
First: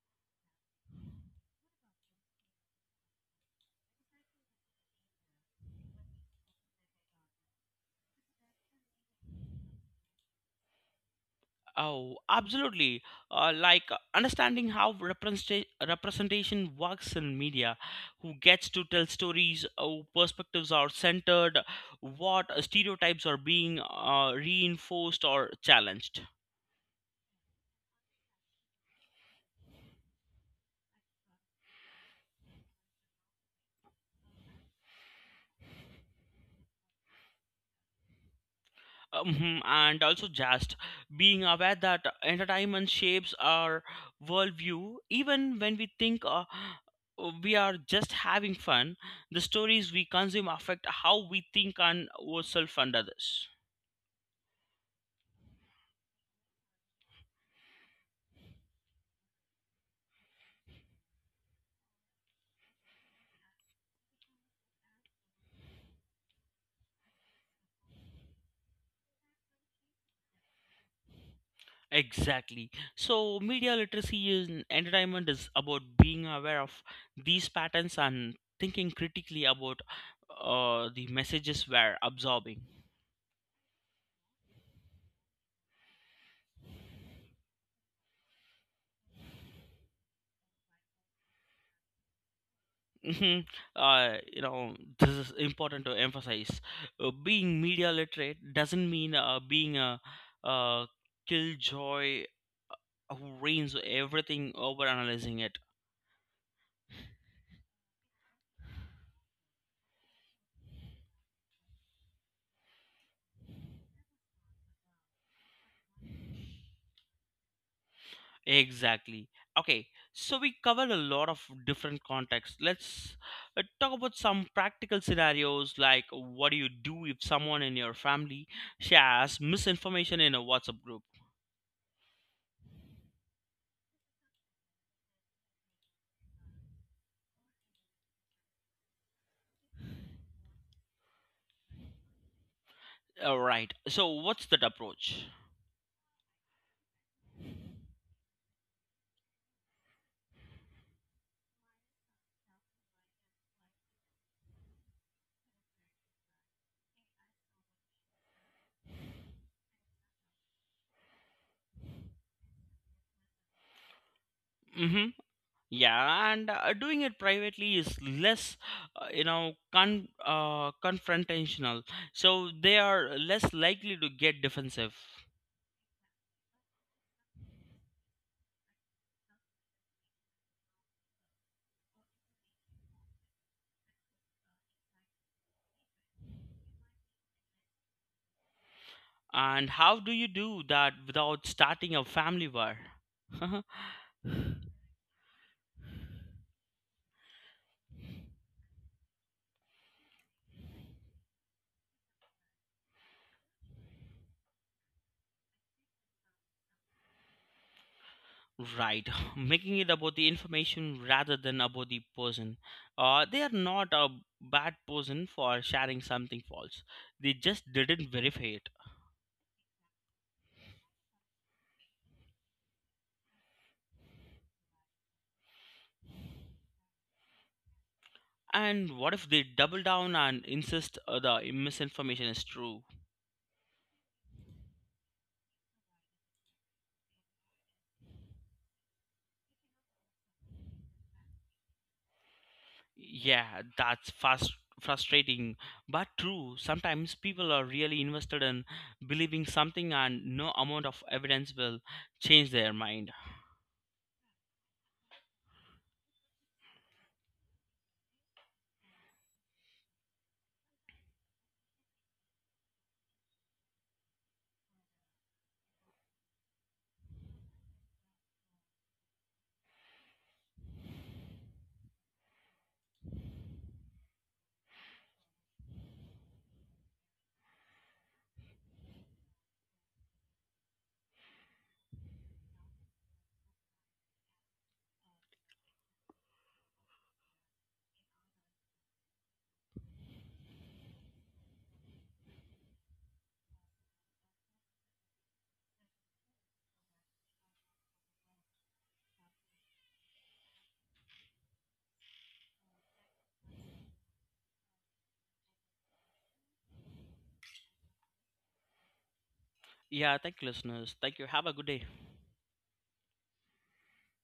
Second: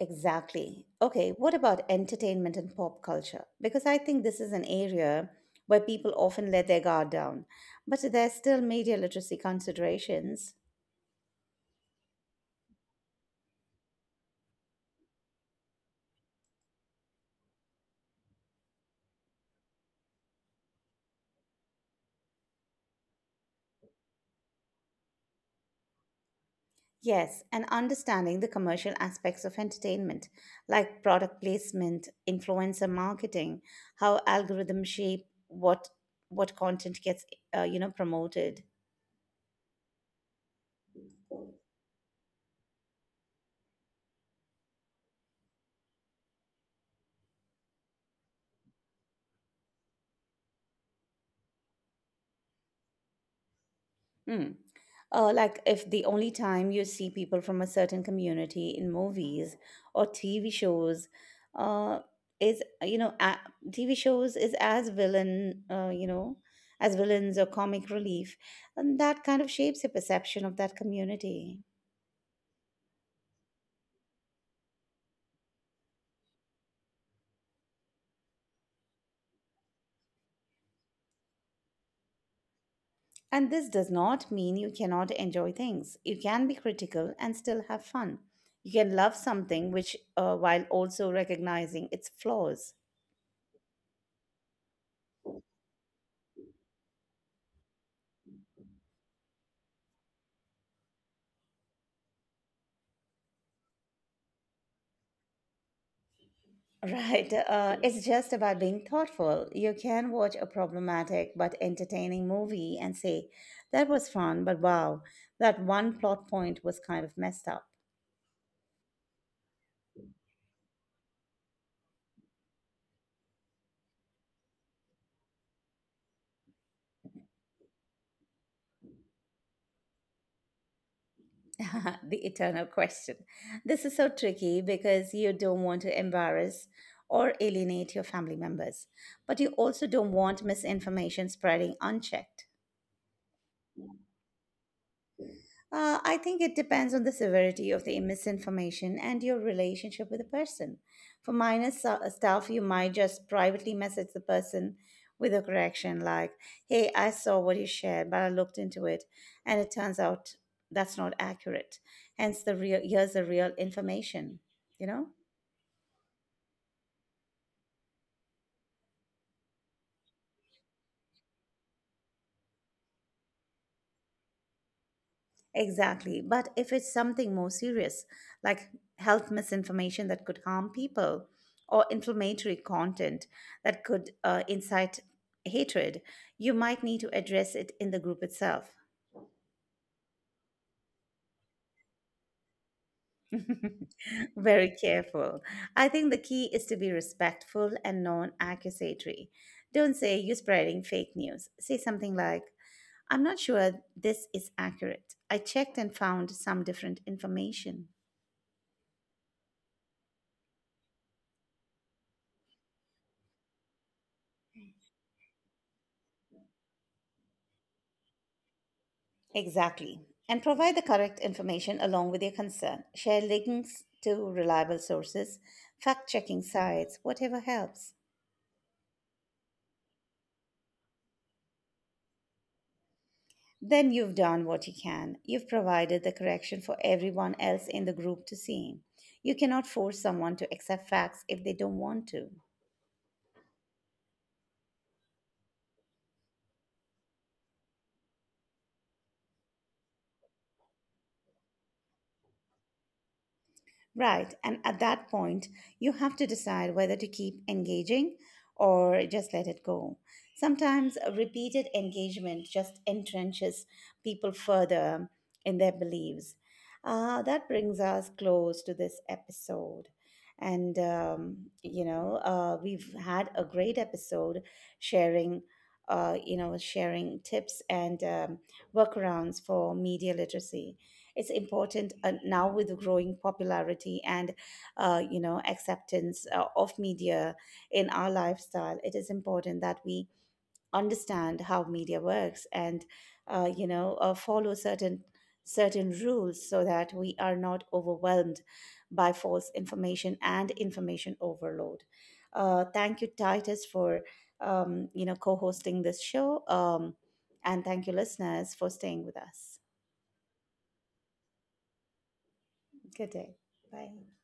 A: Exactly. Okay, what about entertainment and pop culture? Because I think this is an area where people often let their guard down, but there's still media literacy considerations.
B: Oh, absolutely. Uh, like uh, understanding how representa- representation works in media, who gets to tell stories, how perspectives are centered, what stereotypes are being uh, reinforced or challenged.
A: Yes, and understanding the commercial aspects of entertainment, like product placement, influencer marketing, how algorithms shape what what content gets uh, you know promoted.
B: Mhm, and also just being aware that entertainment shapes our worldview, even when we think uh, we are just having fun, the stories we consume affect how we think and ourselves and others.
A: Mm. Uh, like if the only time you see people from a certain community in movies or T V shows uh, is, you know, a- T V shows is as villain, uh, you know, as villains or comic relief, and that kind of shapes your perception of that community.
B: Exactly. So, media literacy in entertainment is about being aware of these patterns and thinking critically about uh, the messages we're absorbing.
A: And this does not mean you cannot enjoy things. You can be critical and still have fun. You can love something which, uh, while also recognizing its flaws.
B: Mhm. Uh, you know, this is important to emphasize. Uh, being media literate doesn't mean uh, being a, uh killjoy who reigns everything over analyzing it.
A: Right. Uh, it's just about being thoughtful. You can watch a problematic but entertaining movie and say, that was fun, but wow, that one plot point was kind of messed up.
B: Exactly. Okay, so we covered a lot of different contexts. Let's uh, talk about some practical scenarios, like what do you do if someone in your family shares misinformation in a WhatsApp group?
A: [LAUGHS] The eternal question. This is so tricky because you don't want to embarrass or alienate your family members, but you also don't want misinformation spreading unchecked.
B: All right, so what's that approach?
A: Uh, I think it depends on the severity of the misinformation and your relationship with the person. For minor so- uh, stuff, you might just privately message the person with a correction like, hey, I saw what you shared, but I looked into it, and it turns out that's not accurate. Hence, the real Here's the real information, you know?
B: Mm-hmm. Yeah, and uh, doing it privately is less, uh, you know, con- uh, confrontational. So they are less likely to get defensive.
A: Exactly. But if it's something more serious, like health misinformation that could harm people, or inflammatory content that could uh, incite hatred, you might need to address it in the group itself.
B: And how do you do that without starting a family war? [LAUGHS]
A: [LAUGHS] Very careful. I think the key is to be respectful and non accusatory. Don't say you're spreading fake news. Say something like, I'm not sure this is accurate. I checked and found some different information.
B: Right, [LAUGHS] making it about the information rather than about the person. Uh, they are not a bad person for sharing something false. They just didn't verify it.
A: Exactly. And provide the correct information along with your concern. Share links to reliable sources, fact checking sites, whatever helps.
B: And what if they double down and insist uh, the misinformation is true?
A: Then you've done what you can. You've provided the correction for everyone else in the group to see. You cannot force someone to accept facts if they don't want to.
B: Yeah, that's fast frustrating but true. Sometimes people are really invested in believing something and no amount of evidence will change their mind.
A: Right. And at that point, you have to decide whether to keep engaging or just let it go. Sometimes repeated engagement just entrenches people further in their beliefs. Uh, that brings us close to this episode. And, um, you know, uh, we've had a great episode sharing, uh, you know, sharing tips and um, workarounds for media literacy. It's important uh, now, with the growing popularity and uh, you know acceptance uh, of media in our lifestyle, it is important that we understand how media works and uh, you know uh, follow certain certain rules so that we are not overwhelmed by false information and information overload. Uh, thank you, Titus, for um, you know co-hosting this show, um, and thank you listeners for staying with us.
B: Yeah, thank you listeners. Thank you. Have a good day.
A: Good day. Bye.